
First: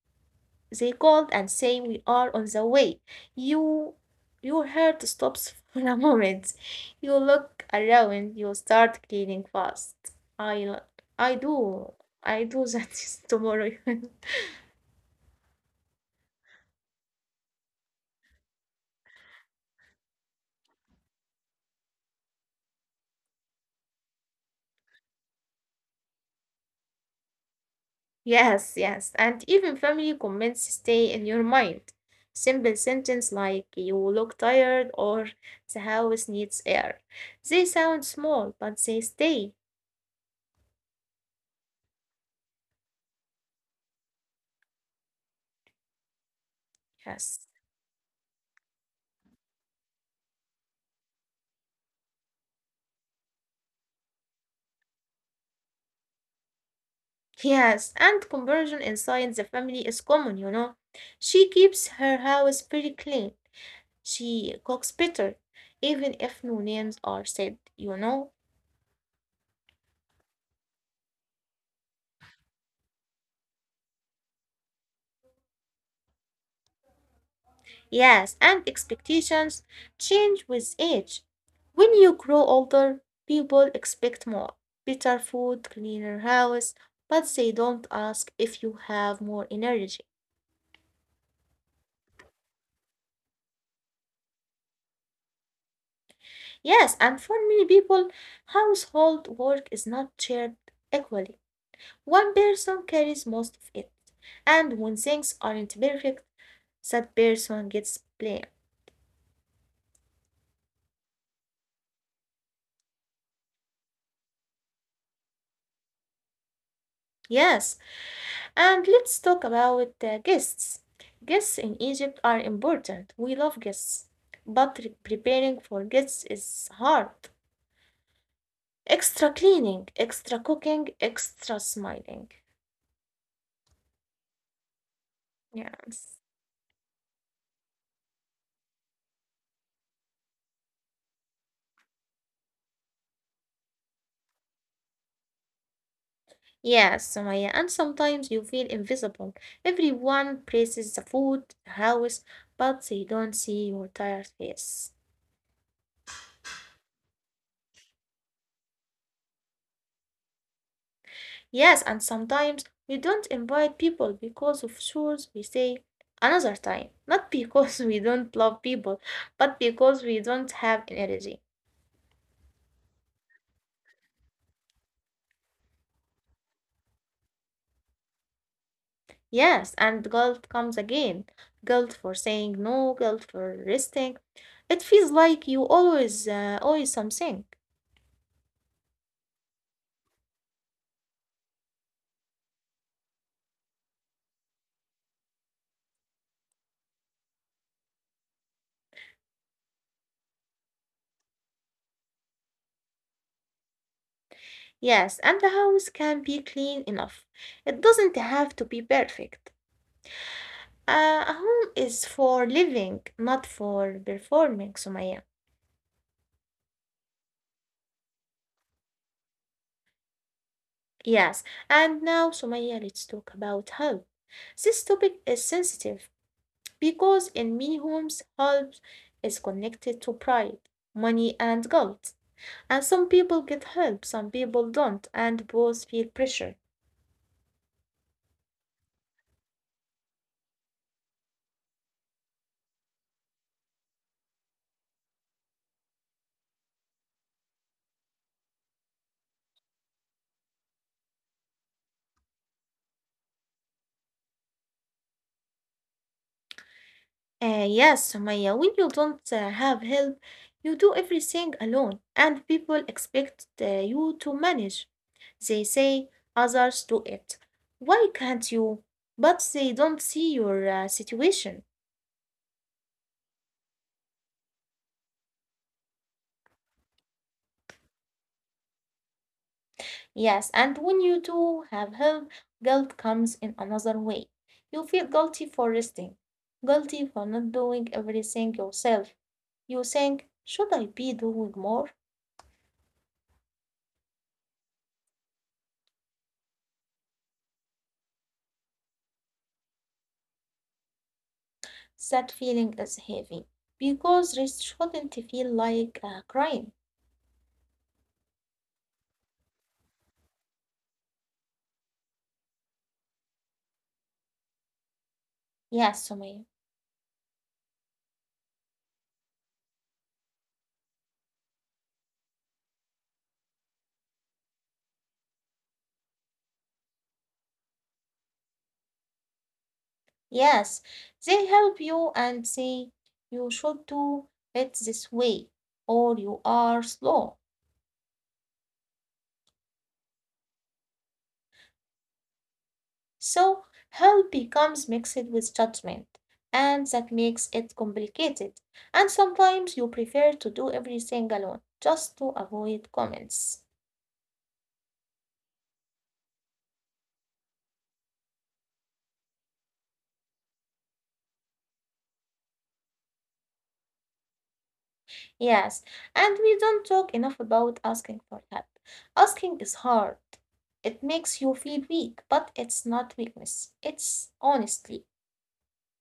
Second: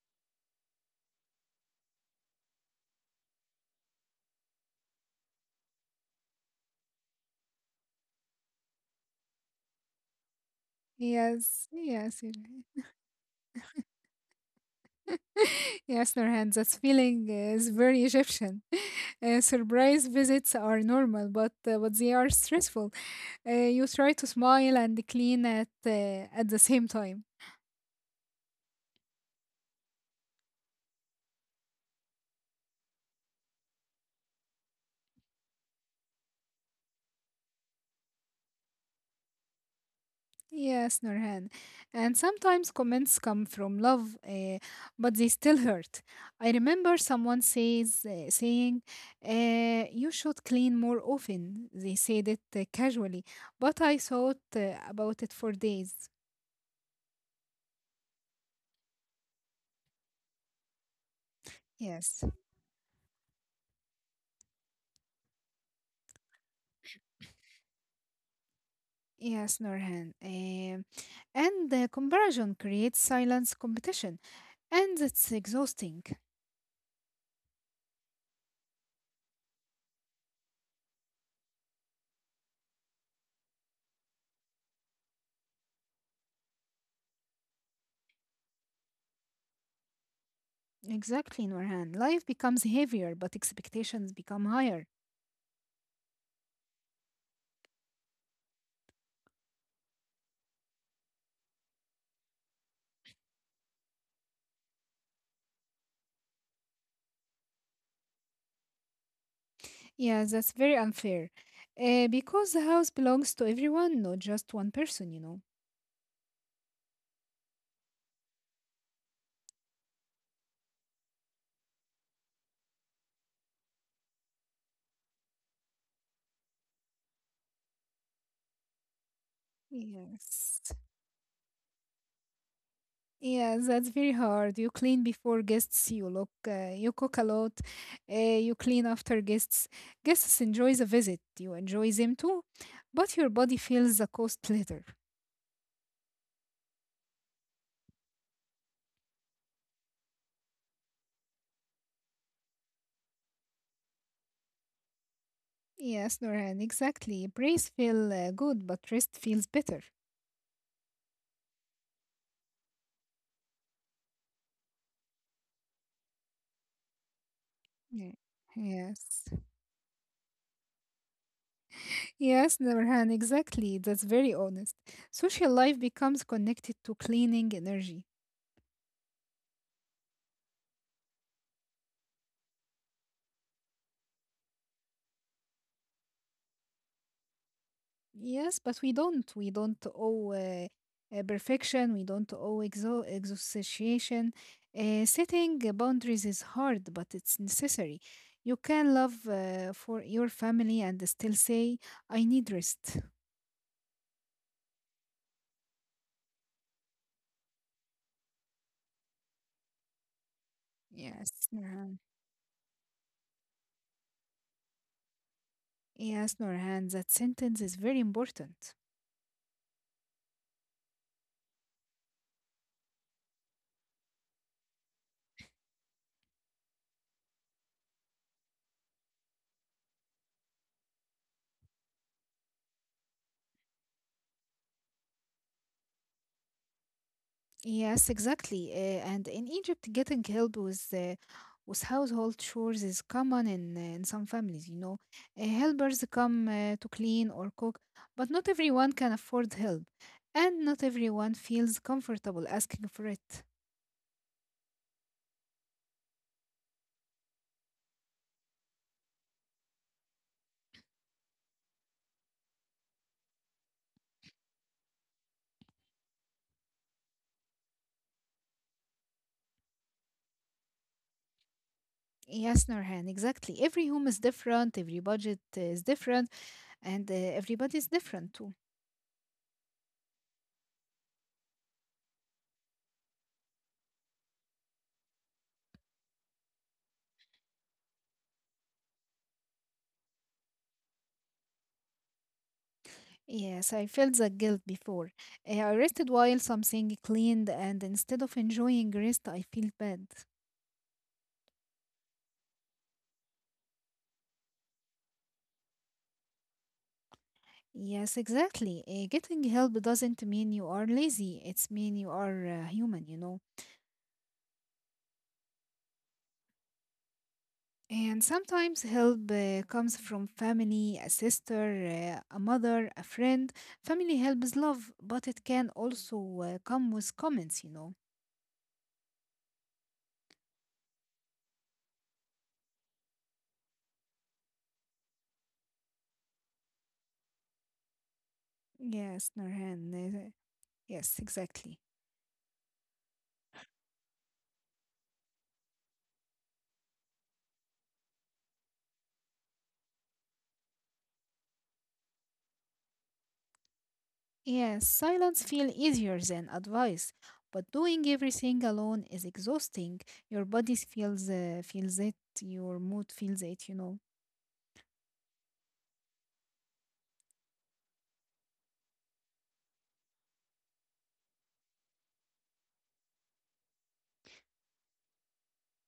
Speaker 1: they called and saying we are on the way. You your heart stops [LAUGHS] for a moment. You look around, you start cleaning fast. I, I
Speaker 2: yes,
Speaker 1: do
Speaker 2: yes. it-
Speaker 1: I do that [LAUGHS] tomorrow.
Speaker 2: [LAUGHS] Yes, Nurhan, that feeling is very Egyptian. [LAUGHS] Uh, surprise visits are normal, but uh, but they are stressful. Uh, you try to smile and clean at uh, at the same time.
Speaker 1: [LAUGHS] Yes, yes. And even family comments stay in your mind. Simple sentence like you look tired or the house needs air. They sound small, but they stay.
Speaker 2: Yes, Nurhan. And sometimes comments come from love, uh, but they still hurt. I remember someone
Speaker 1: Yes.
Speaker 2: says uh, saying, uh, "You should clean more often." They said it uh, casually, but I thought uh, about it for days.
Speaker 1: Yes, and conversion inside the family is common, you know. She keeps her
Speaker 2: Yes,
Speaker 1: house very clean. She cooks better, even if no names are said, you know.
Speaker 2: yes, Nurhan. Um and the comparison creates silence competition, and it's exhausting.
Speaker 1: Yes, and expectations change with age. When you grow older, people expect more better food, cleaner house, but they don't ask if you have more energy.
Speaker 2: Exactly, Nurhan. Life becomes heavier, but expectations become higher.
Speaker 1: Yes, and for many people, household work is not shared equally. One person carries most of it, and when things aren't perfect, that person gets blamed.
Speaker 2: Yeah, that's very unfair. Uh, because the house belongs to everyone, not just one person, you know.
Speaker 1: Yes, and let's talk about uh, guests. Guests in Egypt are important. We love guests, but re- preparing for guests is hard. Extra cleaning,
Speaker 2: Yes.
Speaker 1: extra cooking, extra smiling.
Speaker 2: Yeah, that's very hard. You clean before guests, you look,
Speaker 1: Yes.
Speaker 2: uh, you cook a lot, uh, you clean after guests. Guests enjoy the visit, you enjoy them too, but your body feels the cost later.
Speaker 1: Yes, Sumaya, and sometimes you feel invisible. Everyone praises the food, the house, but they don't see your tired face.
Speaker 2: Yes, Nurhan, exactly. Praise feel uh, good, but rest feels better.
Speaker 1: Yes, and sometimes we don't invite people because of chores. We say another time, not because [LAUGHS] we
Speaker 2: Yeah.
Speaker 1: don't love people,
Speaker 2: Yes.
Speaker 1: but because we don't have energy.
Speaker 2: Yes, Nurhan, exactly. That's very honest. Social life becomes connected to cleaning energy.
Speaker 1: Yes, and guilt comes again. Guilt for saying no, guilt for resting. It feels like you always uh, owe something.
Speaker 2: Yes, but we don't. We don't owe uh, uh, perfection. We don't owe exo exhaustion. Uh, setting uh, boundaries is hard, but it's necessary. You can love uh, for your family and still say, I need rest.
Speaker 1: Yes, and the house can be clean enough. It doesn't have to be perfect. Uh, a
Speaker 2: Yes,
Speaker 1: home
Speaker 2: Nurhan.
Speaker 1: is for living, not for performing, Sumaya.
Speaker 2: Yes, Nurhan, that sentence is very important.
Speaker 1: Yes, and now, Sumaya, let's talk about help. This topic is sensitive because in many homes, help is connected to pride, money, and guilt. And some people get help, some people don't, and both feel pressure.
Speaker 2: Yes, exactly. Uh, and in Egypt, getting help with uh, with household chores is common in uh, in some families. You know, uh, helpers come uh, to clean or cook, but not everyone can afford help, and not everyone feels comfortable asking for it.
Speaker 1: Uh, yes, Sumaya, when you don't uh, have help, you do everything alone, and people expect uh, you to manage. They say others do it. Why can't you? But they don't see your uh, situation.
Speaker 2: Yes, Norhan, exactly. Every home is different, every budget is different, and uh, everybody is different too.
Speaker 1: Yes, and when you do have help, guilt comes in another way. You feel guilty for resting, guilty for not doing everything yourself. You think, should I be doing more?
Speaker 2: Yes, I felt that guilt before. Uh, I rested while something cleaned, and instead of enjoying rest, I feel bad.
Speaker 1: That feeling is heavy because rest shouldn't feel like a crime.
Speaker 2: Yes, exactly. Uh, getting help doesn't mean you are lazy. It's mean you are uh, human, you know.
Speaker 1: Yes, Sumaya.
Speaker 2: And sometimes help uh, comes from family, a sister, uh, a mother, a friend. Family help is love, but it can also uh, come with comments, you know.
Speaker 1: Yes, they help you and say, you should do it this way, or you are slow.
Speaker 2: Yes, Nurhan. uh, yes, exactly.
Speaker 1: So help becomes mixed with judgment, and that makes it complicated. And sometimes you prefer to do everything alone just to avoid comments.
Speaker 2: Yes, silence feel easier than advice, but doing everything alone is exhausting. Your body feels uh, feels it, your mood feels it, you know.
Speaker 1: Yes, and we don't talk enough about asking for help. Asking is hard. It makes you feel weak, but it's not weakness, it's honesty.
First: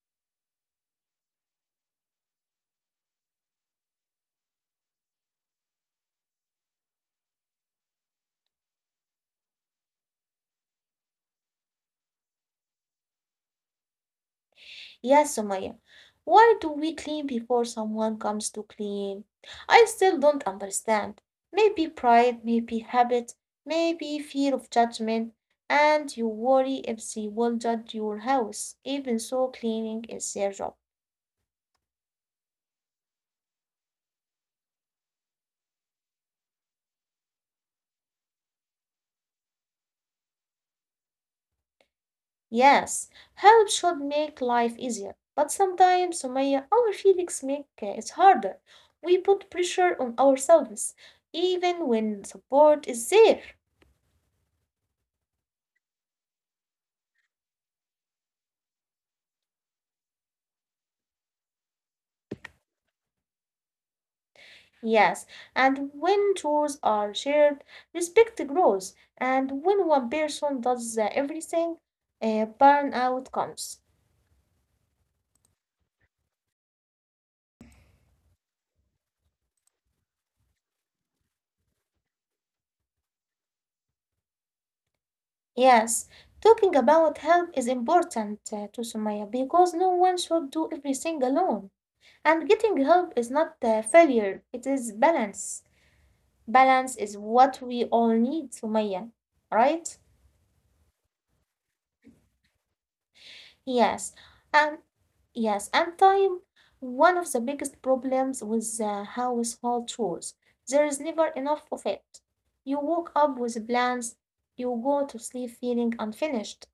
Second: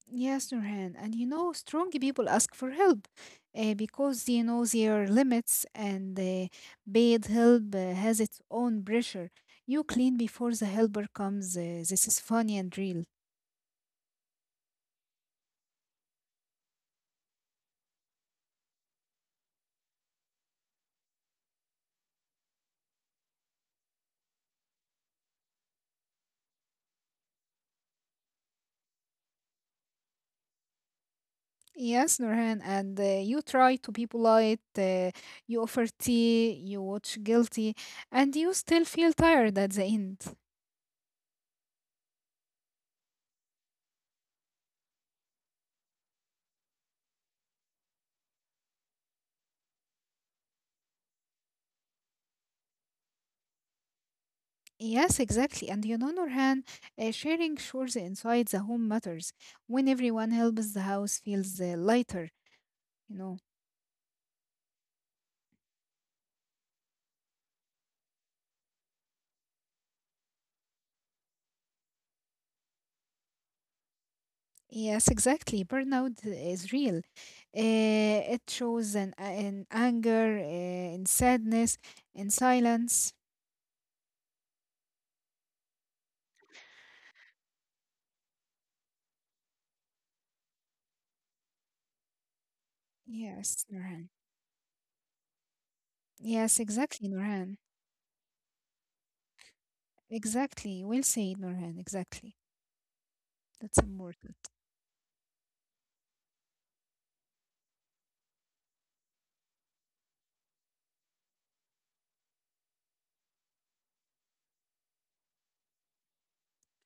Speaker 2: Yes, Nurhan. And you know, strong people ask for help uh, because they know their limits and uh, paid help uh, has its own pressure. You clean before the helper comes. Uh, this is funny and real.
Speaker 1: Yes, Sumaya. Why do we clean before someone comes to clean? I still don't understand. Maybe pride, maybe habit, maybe fear of judgment, and you worry if they will judge your house, even so cleaning is their job.
Speaker 2: Yes, Nurhan. And uh, you try to be polite, uh, you offer tea, you watch guilty, and you still feel tired at the end.
Speaker 1: Yes, help should make life easier, but sometimes, Sumaya, our feelings make uh, it harder. We put pressure on ourselves, even when support is there.
Speaker 2: Yes, exactly. And you know, Nurhan, uh, sharing chores inside the home matters. When everyone helps, the house feels uh, lighter. You know.
Speaker 1: Yes, and when chores are shared, respect grows, and when one person does uh, everything, uh, burnout comes.
Speaker 2: Yes, exactly, burnout is real. Uh, it shows in, in anger, uh, in sadness, in silence.
Speaker 1: Yes, talking about help is important uh, to Sumaya because no one should do everything alone. And getting help is not
Speaker 2: Yes,
Speaker 1: uh,
Speaker 2: Nurhan.
Speaker 1: failure, it is balance.
Speaker 2: Yes,
Speaker 1: Balance
Speaker 2: exactly,
Speaker 1: is
Speaker 2: Nurhan.
Speaker 1: what we all need, Sumaya, right?
Speaker 2: Exactly, well said, Nurhan. Exactly, that's
Speaker 1: Yes,
Speaker 2: important.
Speaker 1: and yes, and time, one of the biggest problems with the household chores. There is never enough of it. You woke up with plans, you go to sleep feeling unfinished.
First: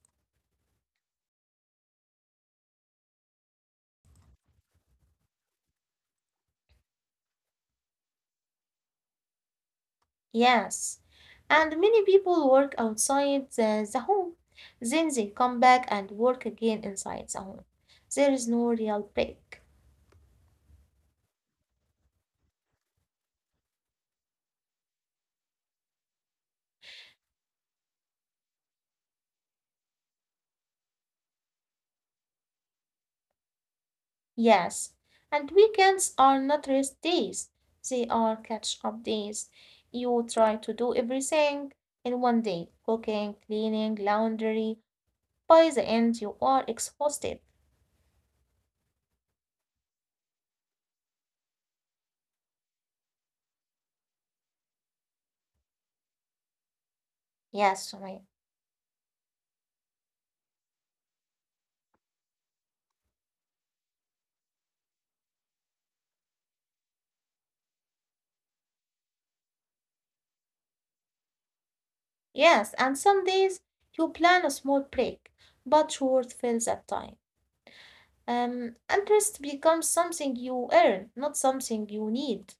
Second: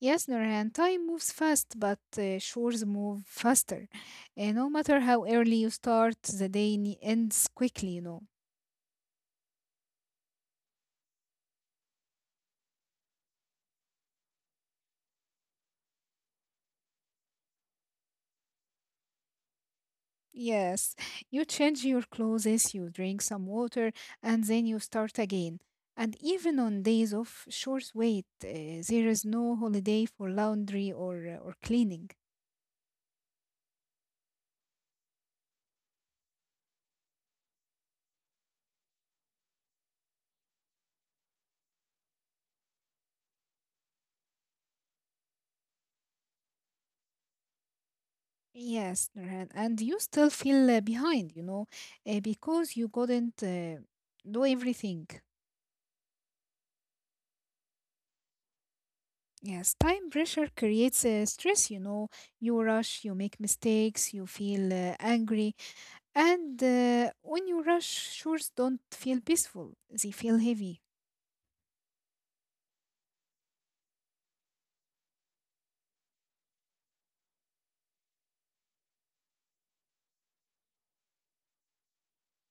Speaker 2: Yes, Nurhan. Time moves fast, but uh, shores move faster. Uh, no matter how early you start, the day ne- ends quickly, you know.
Speaker 1: Yes, and many people work outside the, the home. Then they come back and work again inside the home. There is no real break.
Speaker 2: Yes, you change your clothes, you drink some water, and then you start again. And even on days of short wait, uh, there is no holiday for laundry or uh, or cleaning.
Speaker 1: Yes, and weekends are not rest days, they are catch up days. You try to do everything in one day cooking, cleaning, laundry. By the end, you are exhausted.
Speaker 2: Yes, Nurhan, and you still feel uh, behind, you know, uh, because you couldn't uh, do everything.
Speaker 1: Yes, Sumaya.
Speaker 2: Yes, time pressure creates uh, stress, you know. You rush, you make mistakes, you feel uh, angry, And uh, when you rush, chores don't feel peaceful, they feel heavy.
Speaker 1: Yes, and some days you plan a small break, but short fills that time. Um, and rest becomes something you earn, not something you need.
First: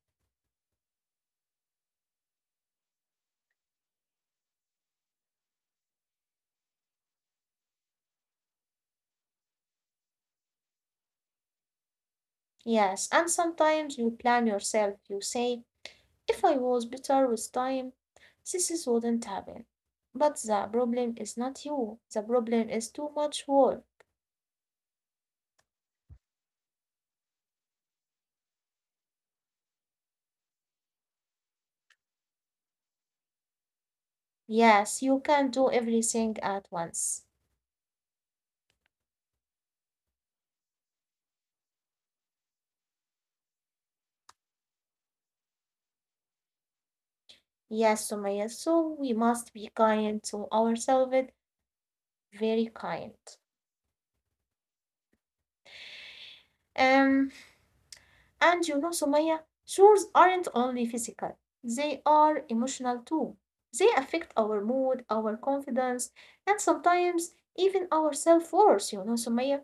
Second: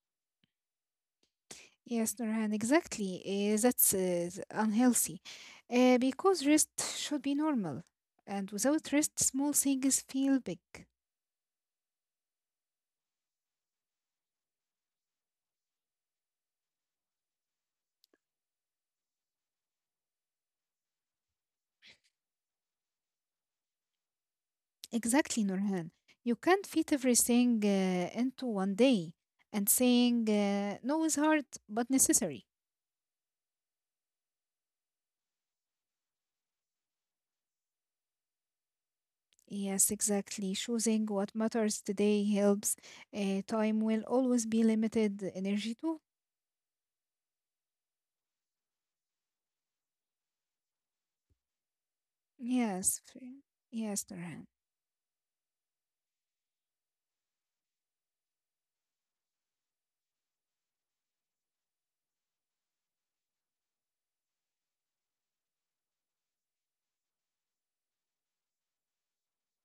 Speaker 2: Yes, Nurhan, exactly. Uh, that's uh, unhealthy. Uh, because rest should be normal. And without rest, small things feel big.
Speaker 1: Yes, and sometimes you plan yourself. You say, if I was better with time, this wouldn't happen. But the problem is not you. The problem is too much work.
Speaker 2: Exactly, Nurhan. You can't fit everything uh, into one day. And saying uh, no is hard, but necessary.
Speaker 1: Yes, you can't do everything at once.
Speaker 2: Yes, exactly. Choosing what matters today helps. Uh, time will always be limited, energy too.
Speaker 1: Yes, Sumaya, so we must be kind to ourselves, very
Speaker 2: Yes,
Speaker 1: kind.
Speaker 2: Fre- yes, Nurhan.
Speaker 1: Um, and you know, Sumaya, chores aren't only physical, they are emotional too. They affect our mood, our confidence, and sometimes even our self worth, you know, Sumaya.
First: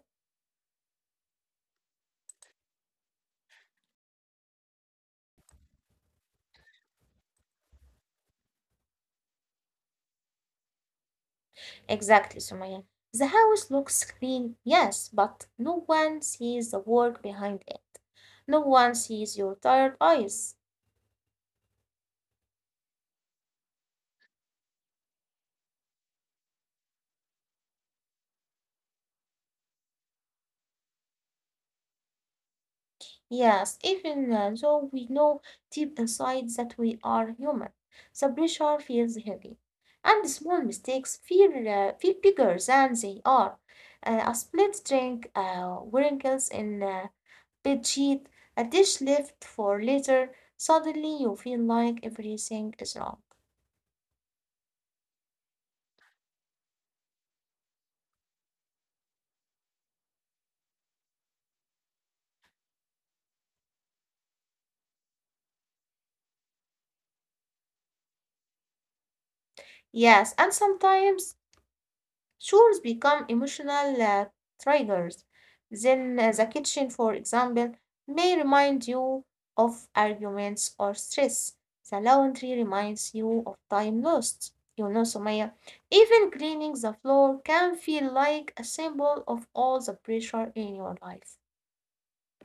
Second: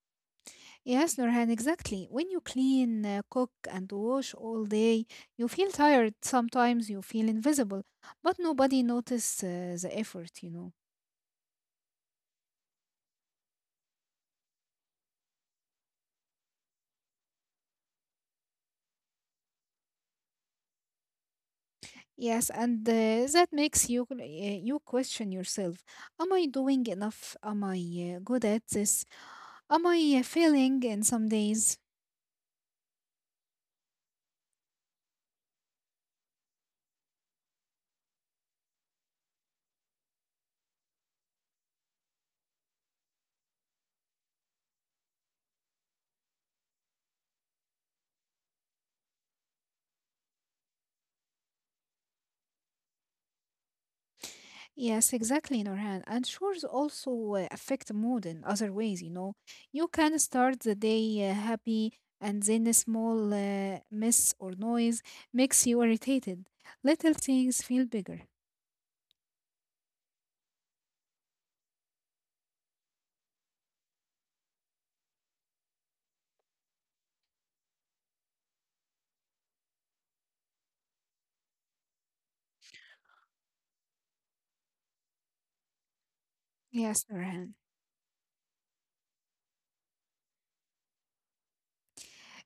Speaker 2: Yes, Nurhan, exactly. When you clean, uh, cook, and wash all day, you feel tired. Sometimes you feel invisible, but nobody notices uh, the effort, you know.
Speaker 1: Exactly, Sumaya. The house looks clean, yes, but no one sees the work behind it. No one sees your tired eyes.
Speaker 2: Yes, and uh, that makes you uh, you question yourself. Am I doing enough? Am I uh, good at this? Am I uh, failing in some days?
Speaker 1: Yes, even uh, though we know deep inside that we are human, the pressure feels heavy. And small mistakes feel, uh, feel bigger than they are. Uh, a split drink, uh, wrinkles in a bed sheet, a dish left for later, suddenly you feel like everything is wrong.
Speaker 2: Yes, exactly, Norhan. And chores also uh, affect mood in other ways, you know. You can start the day uh, happy, and then a small uh, mess or noise makes you irritated. Little things feel bigger.
Speaker 1: Yes, and sometimes chores become emotional uh, triggers. Then uh, the kitchen, for example, may remind you of arguments or stress. The laundry reminds you of time lost. You know, Sumaya, even cleaning the
Speaker 2: Yes,
Speaker 1: floor
Speaker 2: Norhan.
Speaker 1: can feel like a symbol of all the pressure in your life.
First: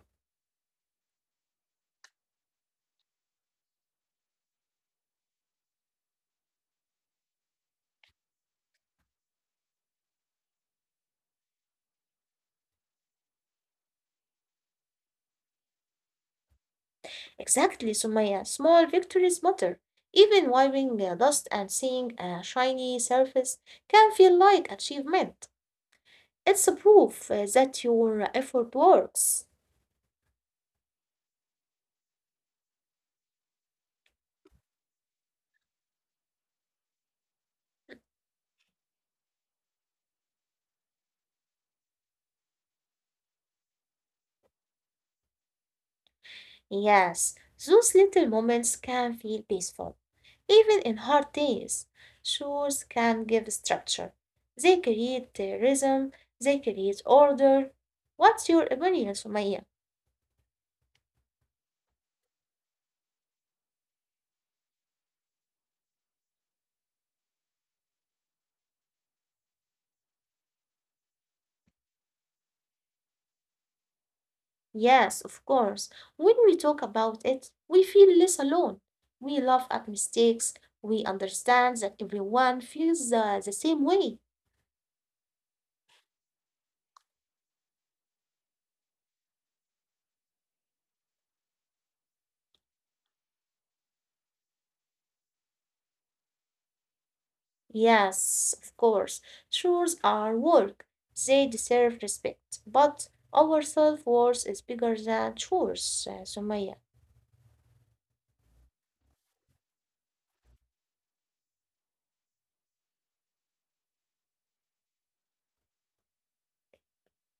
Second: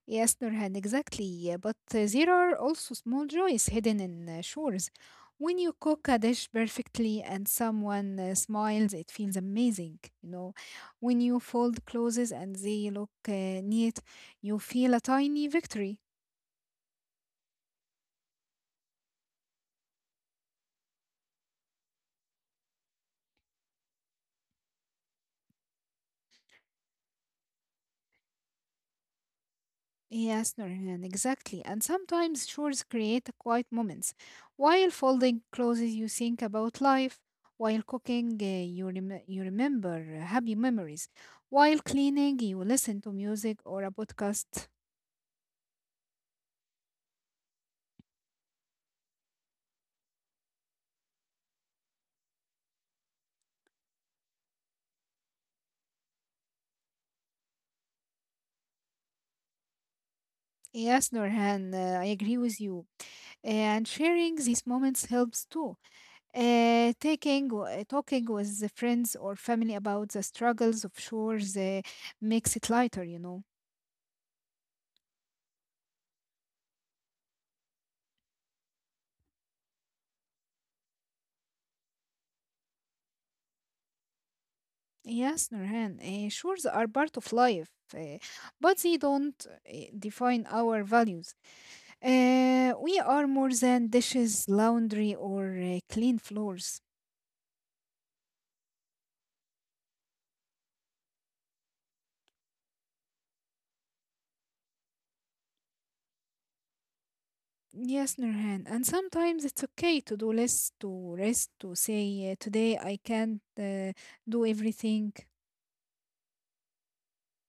Speaker 2: Yes, Nurhan, exactly. But uh, there are also small joys hidden in uh, chores. When you cook a dish perfectly and someone uh, smiles, it feels amazing. You know, when you fold clothes and they look uh, neat, you feel a tiny victory.
Speaker 1: Exactly, Sumaya. Small victories matter. Even wiping the dust and seeing a shiny surface can feel like achievement. It's a proof uh, that your effort works.
Speaker 2: Yes, Nurhan, exactly. And sometimes chores create quiet moments. While folding clothes, you think about life. While cooking, uh, you, rem- you remember uh, happy memories. While cleaning, you listen to music or a podcast.
Speaker 1: Yes, those little moments can feel peaceful, even in hard days. Shoes can give structure. They create uh, rhythm. They create order. What's your opinion, Sumaya?
Speaker 2: Yes, Nurhan, uh, I agree with you. And sharing these moments helps too. Uh, taking, uh, talking with the friends or family about the struggles of chores uh, makes it lighter, you know.
Speaker 1: Yes, of course. When we talk about it, we feel less alone. We laugh at mistakes. We understand that everyone feels uh, the same way.
Speaker 2: Yes, Nurhan, uh, shores are part of life, uh, but they don't uh, define our values. Uh, we are more than dishes, laundry, or uh, clean floors.
Speaker 1: Yes, of course. Chores are work. They deserve respect. But our self worth is bigger than chores, uh, Sumaya.
Speaker 2: Yes, Nurhan, and sometimes it's okay to do less, to rest, to say, uh, today I can't uh, do everything.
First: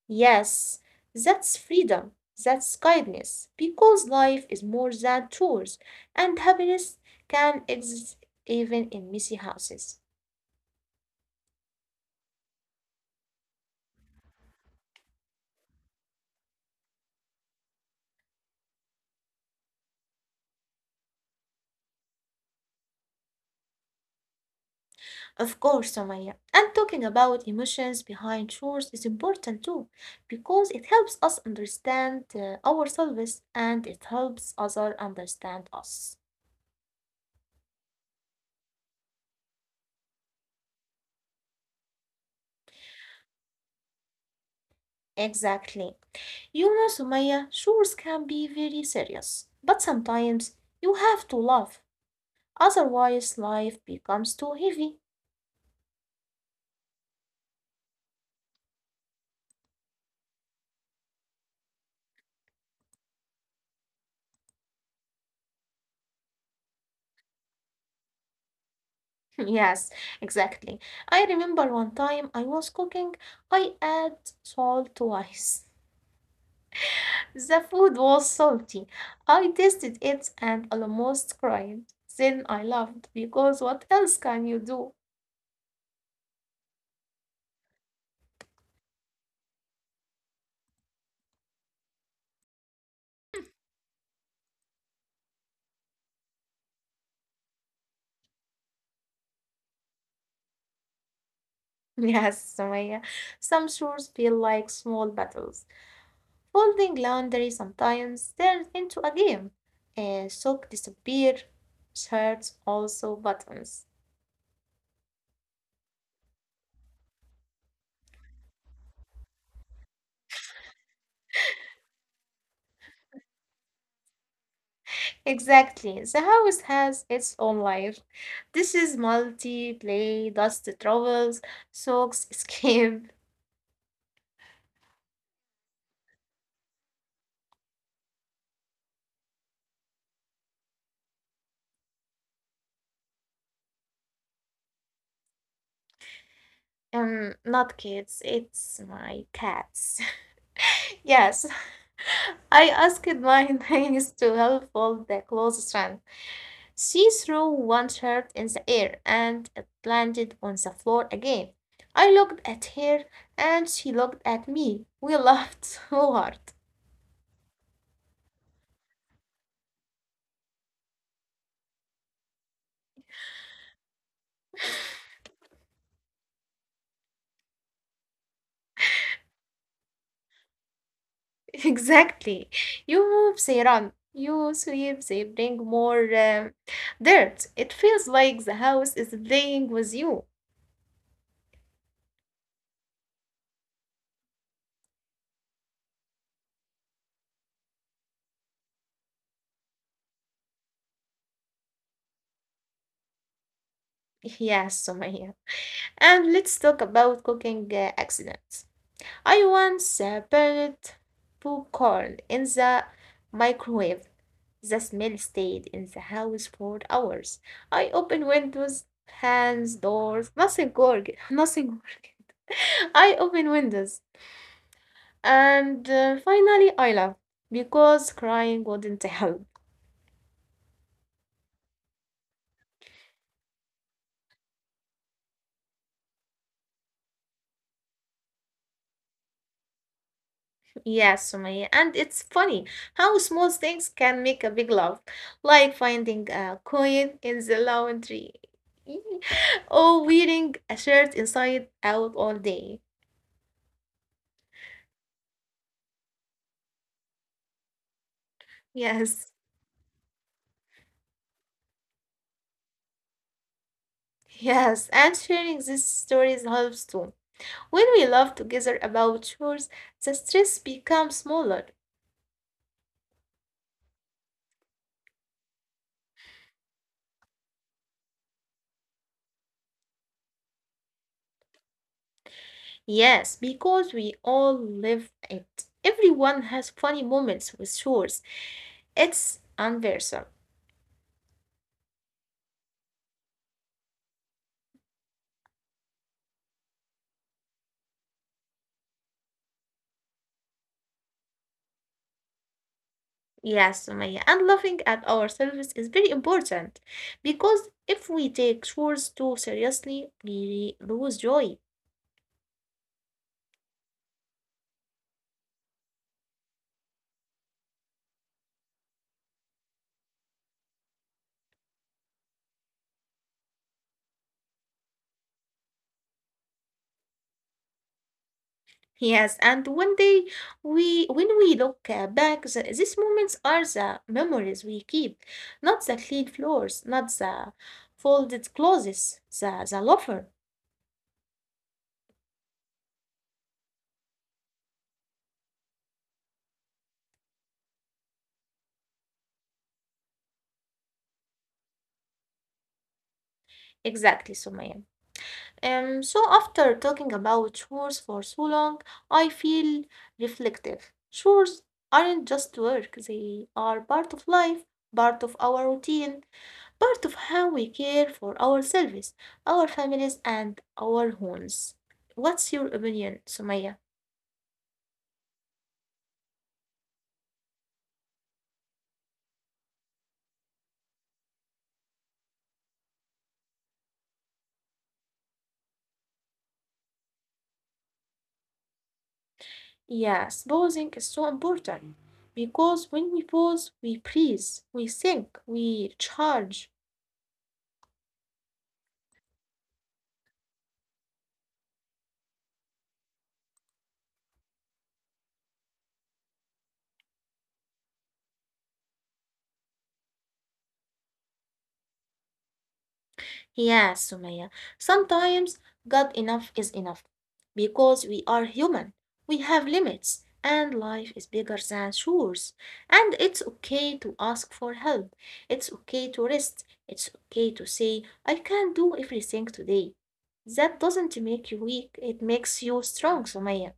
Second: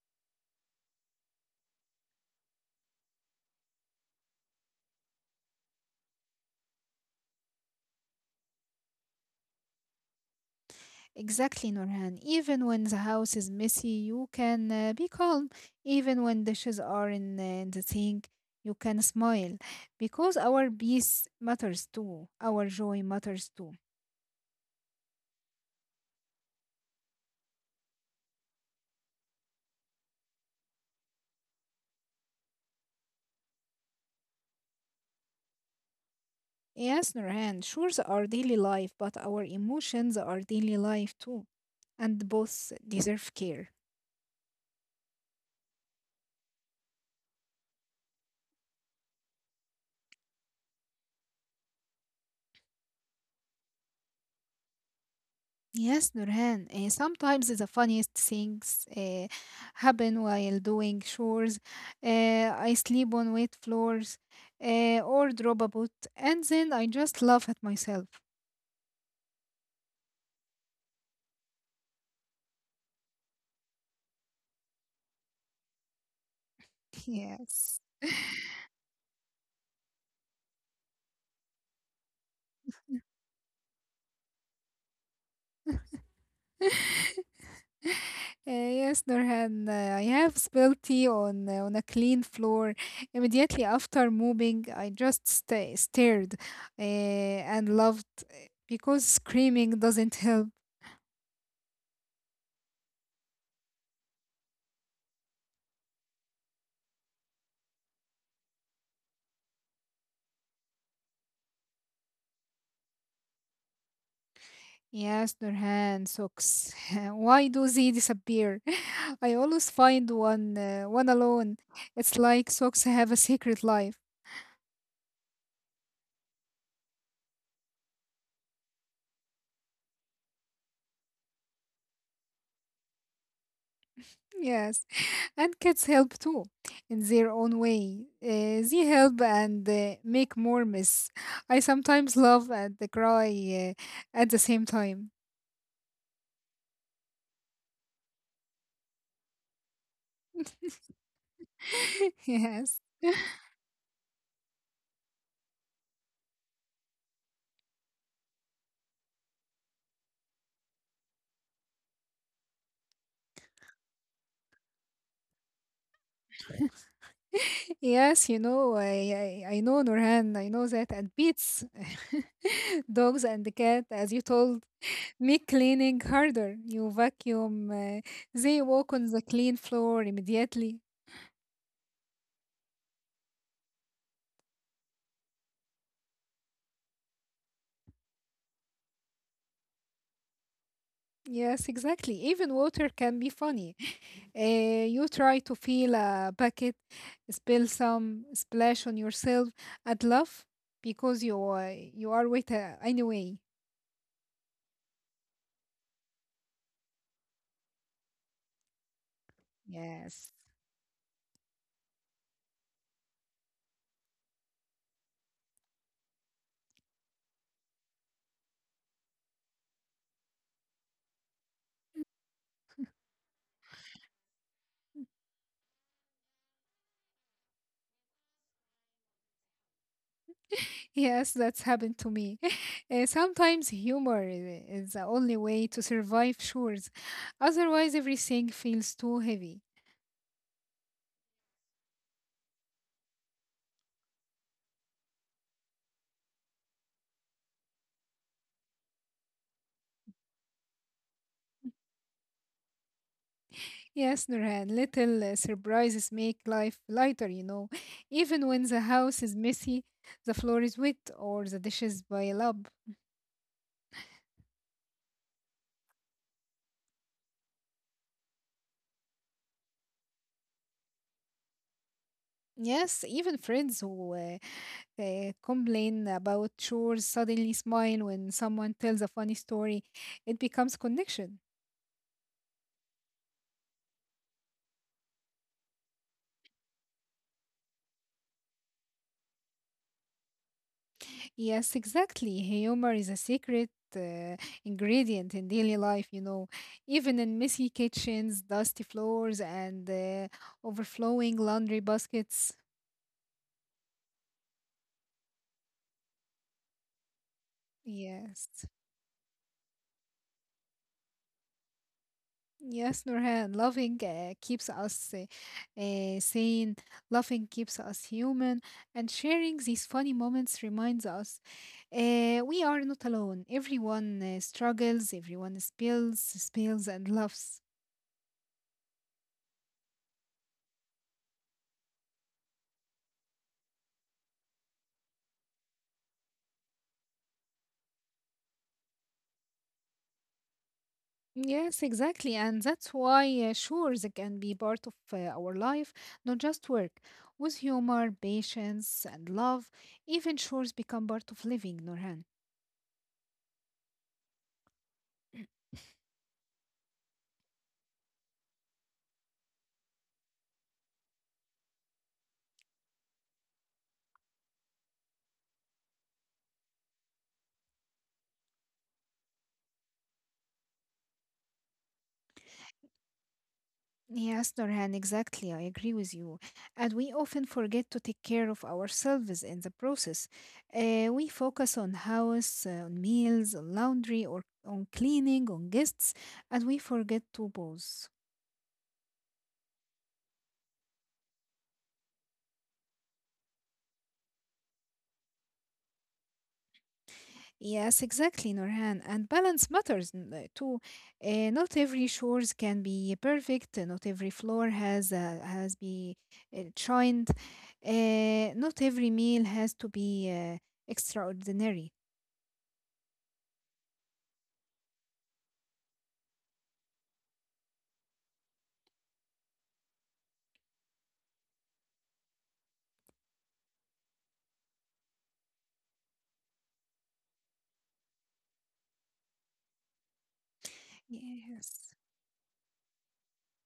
Speaker 1: Yes, that's freedom. That's kindness. Because life is more than chores, and happiness can exist even in messy houses.
Speaker 2: Exactly, Nurhan. Even when the house is messy, you can uh, be calm. Even when dishes are in, uh, in the sink, you can smile because our peace matters too. Our joy matters too.
Speaker 1: Of course, Sumaya. And talking about emotions behind chores is important too, because it helps us understand uh, ourselves and it helps others understand us.
Speaker 2: Yes, Nurhan, sure, they are daily life, but our emotions are daily life too, and both deserve care.
Speaker 1: Exactly. You know, Sumaya, chores can be very serious, but sometimes you have to laugh, otherwise, life becomes too heavy.
Speaker 2: Yes, Nurhan. Uh, sometimes the funniest things uh, happen while doing chores. Uh, I sleep on wet floors uh, or drop a boot, and then I just laugh at myself.
Speaker 1: [LAUGHS] Yes, exactly. I remember one time I was cooking, I add salt twice.
Speaker 2: [LAUGHS]
Speaker 1: The
Speaker 2: Yes.
Speaker 1: food was salty. I tasted it and almost cried. Then I laughed because what else can you do?
Speaker 2: [LAUGHS] Uh, yes, Nurhan, uh, I have spilled tea on uh, on a clean floor. Immediately after moving, I just sta stared uh, and laughed uh, because screaming doesn't help.
Speaker 1: [LAUGHS] Yes, Sumaya. Some chores feel like small battles. Folding laundry sometimes turns into a game. A sock disappear. Shirts also buttons.
Speaker 2: Yes, Nurhan, socks. [LAUGHS] Why do they disappear? [LAUGHS] I always find one uh, one alone. It's like socks have a secret life.
Speaker 1: Exactly. The house has its own life. This is multi, play, dust travels, socks [LAUGHS] escape.
Speaker 2: Yes, [LAUGHS] and cats help too, in their own way. Uh, they help and uh, make more mess. I sometimes laugh and cry uh, at the same time.
Speaker 1: Um, not kids, it's my cats. [LAUGHS] Yes,
Speaker 2: [LAUGHS]
Speaker 1: [LAUGHS] I
Speaker 2: yes.
Speaker 1: asked my
Speaker 2: [LAUGHS]
Speaker 1: [LAUGHS] niece to help fold the clothesline. She threw one shirt in the air and it landed on the floor again. I looked at her and she looked at me. We laughed [LAUGHS] so hard.
Speaker 2: Yes, you know, I, I I know Nurhan, I know that, and Beats, [LAUGHS] dogs and the cat, as you told make cleaning harder. You vacuum, uh, they walk on the clean floor immediately.
Speaker 1: [LAUGHS] Exactly. You move, they run. You sweep, they bring more um, dirt. It feels like the house is playing with you.
Speaker 2: Yes, exactly. Even water can be funny. [LAUGHS] Uh, you try to fill a bucket, spill some, splash on yourself. I'd love because you uh, you are with uh, anyway.
Speaker 1: [LAUGHS] Yes, Sumaya. And let's talk about cooking uh, accidents. I once uh,
Speaker 2: Yes.
Speaker 1: burned popcorn in the microwave. The smell stayed in the house for hours. I opened windows, hands, doors, nothing worked. [LAUGHS] Nothing worked.
Speaker 2: [LAUGHS]
Speaker 1: I opened windows, and uh, finally I laughed because crying wouldn't [LAUGHS] help.
Speaker 2: Yes, that's happened to me. [LAUGHS] Uh, sometimes humor i- is the only way to survive chores. Otherwise, everything feels too heavy.
Speaker 1: Yes, Sumaya, and it's funny how small things can make a big love, like finding a coin in the laundry [LAUGHS] or wearing a shirt inside out all day.
Speaker 2: Yes, Nurhan, little uh, surprises make life lighter, you know. [LAUGHS] Even when the house
Speaker 1: Yes,
Speaker 2: is messy, the floor is wet, or the dishes pile up.
Speaker 1: [LAUGHS] yes, and sharing these stories helps too. When we laugh together about chores, the stress becomes smaller.
Speaker 2: Yes, even friends who uh, uh, complain about chores suddenly smile when someone tells a funny story. It becomes connection.
Speaker 1: Yes, because we all live it. Everyone has funny moments with chores. It's universal.
Speaker 2: Yes, exactly. Humor is a secret uh, ingredient in daily life, you know. Even in messy kitchens, dusty floors, and uh, overflowing laundry baskets.
Speaker 1: Yes, Sumaya, and laughing at ourselves is very important because if we take
Speaker 2: Yes.
Speaker 1: chores too seriously, we lose joy.
Speaker 2: Yes, Nurhan, loving uh, keeps us uh, uh, sane, loving keeps us human, and sharing these funny moments reminds us uh, we are not alone. Everyone uh, struggles, everyone spills, spills, and laughs.
Speaker 1: Yes, and one day we, when we look uh, back, the, these moments are the memories we keep, not the clean floors, not the folded clothes, the the loafer.
Speaker 2: Yes, exactly. And that's why, uh, sure, they can be part of uh, our life, not just work. With humor, patience, and love, even chores become part of living, Nurhan.
Speaker 1: Exactly, Sumaya. Um,
Speaker 2: [CLEARS THROAT]
Speaker 1: so after talking about chores for so long, I feel reflective. Chores aren't just work, they are part of life, part of our routine, part of how we care for ourselves, our families, and our homes. What's your opinion, Sumaya?
Speaker 2: Yes, Dorhan, exactly. I agree with you. And we often forget to take care of ourselves in the process. Uh, we focus on house, uh, on meals, on laundry, or on cleaning, on guests, and we forget to pause.
Speaker 1: Yes, pausing is so important because when we pause, we breathe, we think, we charge.
Speaker 2: Yes, exactly, Norhan. And balance matters n- uh, too. Uh, not every chores can be perfect. uh, Not every floor has uh, has be uh, shined. Uh, not every meal has to be uh, extraordinary.
Speaker 1: Yeah, Sumaya. Sometimes God enough is enough because we are human. We have limits and life is bigger than chores. And it's okay to ask for help. It's okay to rest. It's okay to say, I can't do everything today. That doesn't make you weak,
Speaker 2: Yes.
Speaker 1: it makes you strong, Sumaya.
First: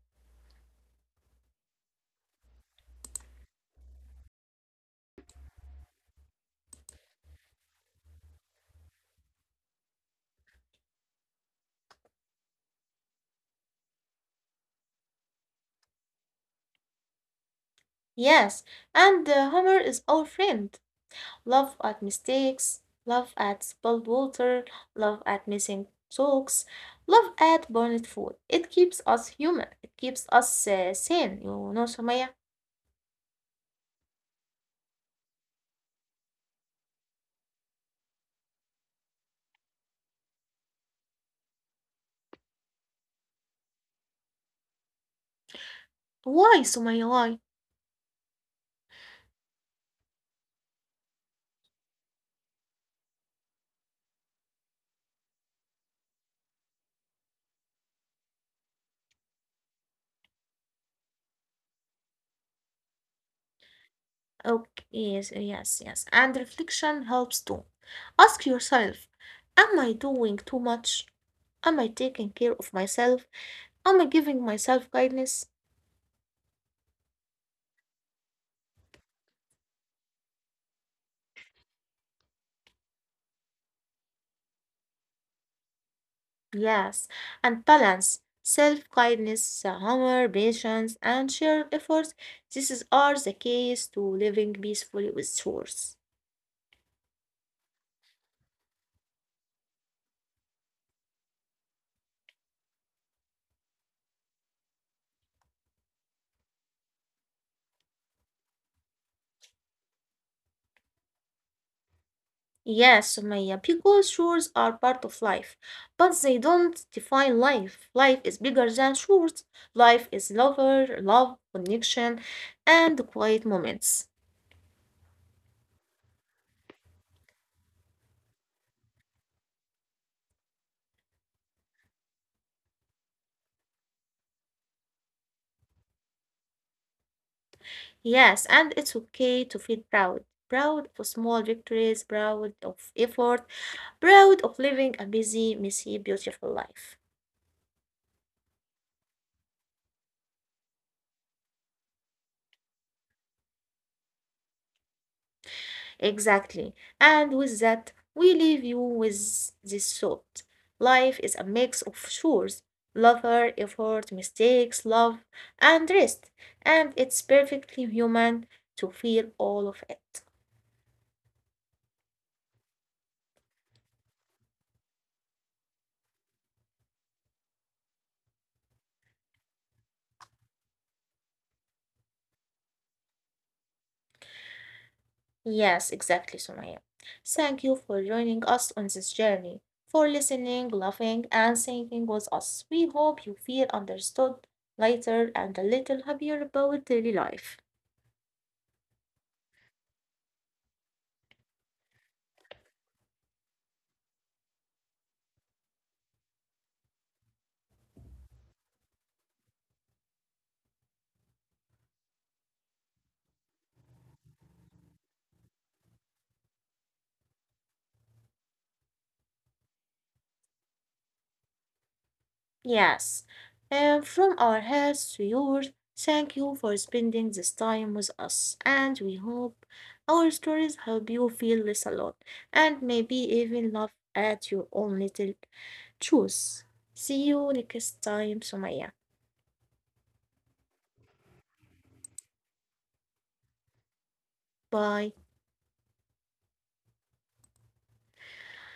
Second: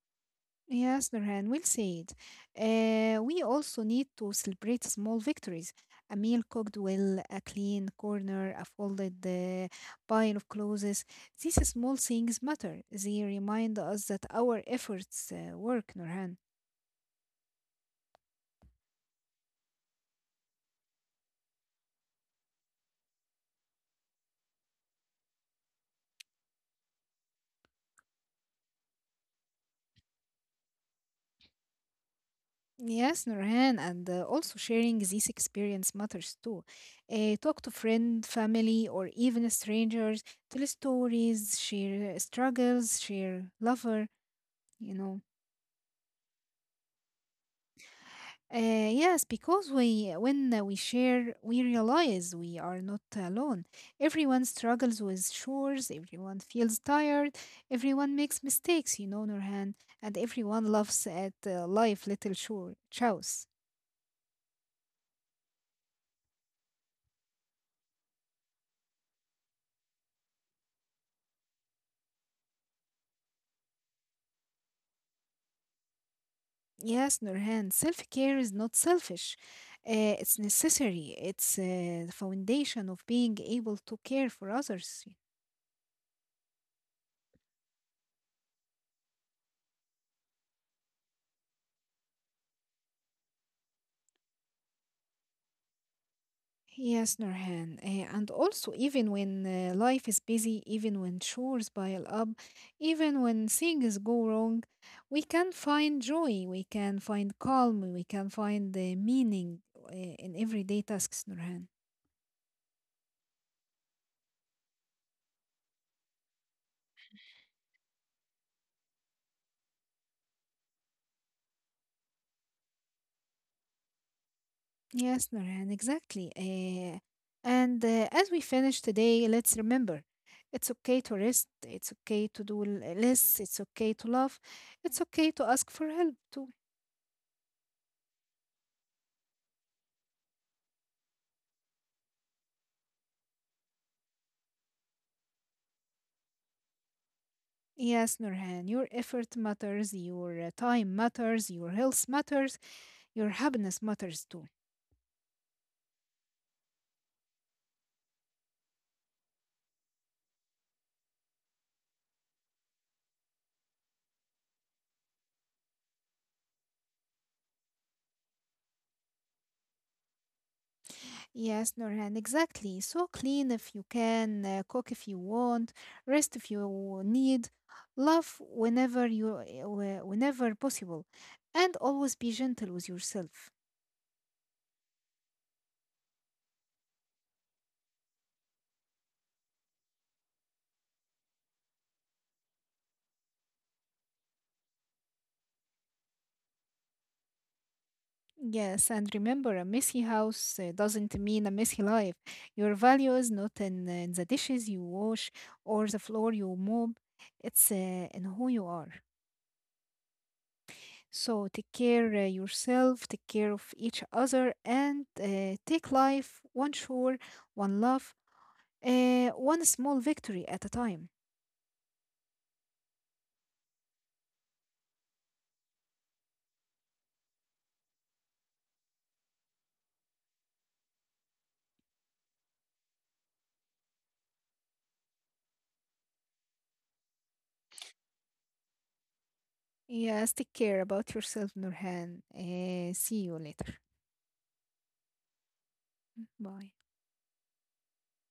Speaker 2: Yes, Nurhan, we'll see it. Uh, we also need to celebrate small victories. A meal cooked well, a clean corner, a folded uh, pile of clothes. These small things matter. They remind us that our efforts uh, work, Nurhan.
Speaker 1: Yes, and uh, humor is our friend. Laugh at mistakes, laugh at spilled water, laugh at missing socks, laugh at burnt food. It keeps us human. It keeps us uh, sane. You know, Sumaya.
Speaker 2: Yes, Nurhan, and uh, also sharing this experience matters too. Uh, talk to friend, family, or even strangers. Tell stories, share struggles, share lover, you know.
Speaker 1: Why, Sumaya? Why?
Speaker 2: Uh, yes, because we when uh, we share, we realize we are not alone. Everyone struggles with chores, everyone feels tired, everyone makes mistakes, you know, Nurhan, and everyone laughs at uh, life little chore chows.
Speaker 1: Okay, yes, yes, yes. And reflection helps too. Ask yourself, am I doing too much? Am I taking care of myself? Am I giving myself kindness?
Speaker 2: Yes, Nurhan, self-care is not selfish. Uh, it's necessary. It's uh, the foundation of being able to care for others.
Speaker 1: Yes, and balance, self-kindness, uh, humor, patience, and shared efforts. These are the keys to living peacefully with chores.
Speaker 2: Yes, Nurhan. eh, and also, even when uh, life is busy, even when chores pile up, even when things go wrong, we can find joy, we can find calm, we can find the meaning uh, in everyday tasks, Nurhan.
Speaker 1: Yes, Sumaya, because chores are part of life, but they don't define life. Life is bigger than chores. Life is lover, love, connection, and quiet moments.
Speaker 2: Yes, Nurhan, exactly. eh, and uh, as we finish today, let's remember it's okay to rest, it's okay to do l- less, it's okay to love, it's okay to ask for help to.
Speaker 1: Yes, and it's okay to feel proud. Proud of small victories, proud of effort, proud of living a busy, messy, beautiful life.
Speaker 2: Yes, Nurhan, your effort matters, your uh, time matters, your health matters, your happiness matters too.
Speaker 1: Exactly. And with that, we leave you with this thought. Life is a mix of chores, laughter, effort, mistakes, love, and rest. And it's perfectly human to feel all of it.
Speaker 2: Yes, Nurhan, exactly. So clean if you can, uh, cook if you want, rest if you need, love whenever you uh, whenever possible, and always be gentle with yourself.
Speaker 1: Yes, exactly, Sumaya. Thank you for joining us on this journey, for listening, laughing, and thinking with us. We hope you feel understood, lighter, and a little happier about daily life.
Speaker 2: Yes, and remember, a messy house uh, doesn't mean a messy life. Your value is not in, in the dishes you wash or the floor you mop. It's uh, in who you are. So take care uh, yourself, take care of each other, and uh, take life one shore, one love, uh, one small victory at a time.
Speaker 1: Yes, and from our hearts to yours, thank you for spending this time with us, and we hope our stories help you feel less alone and maybe even laugh at your own little truths. See you next time, Sumaya.
Speaker 2: Yes, take care about yourself, Nurhan. Uh, see you later.
Speaker 1: Bye.
Speaker 2: Bye.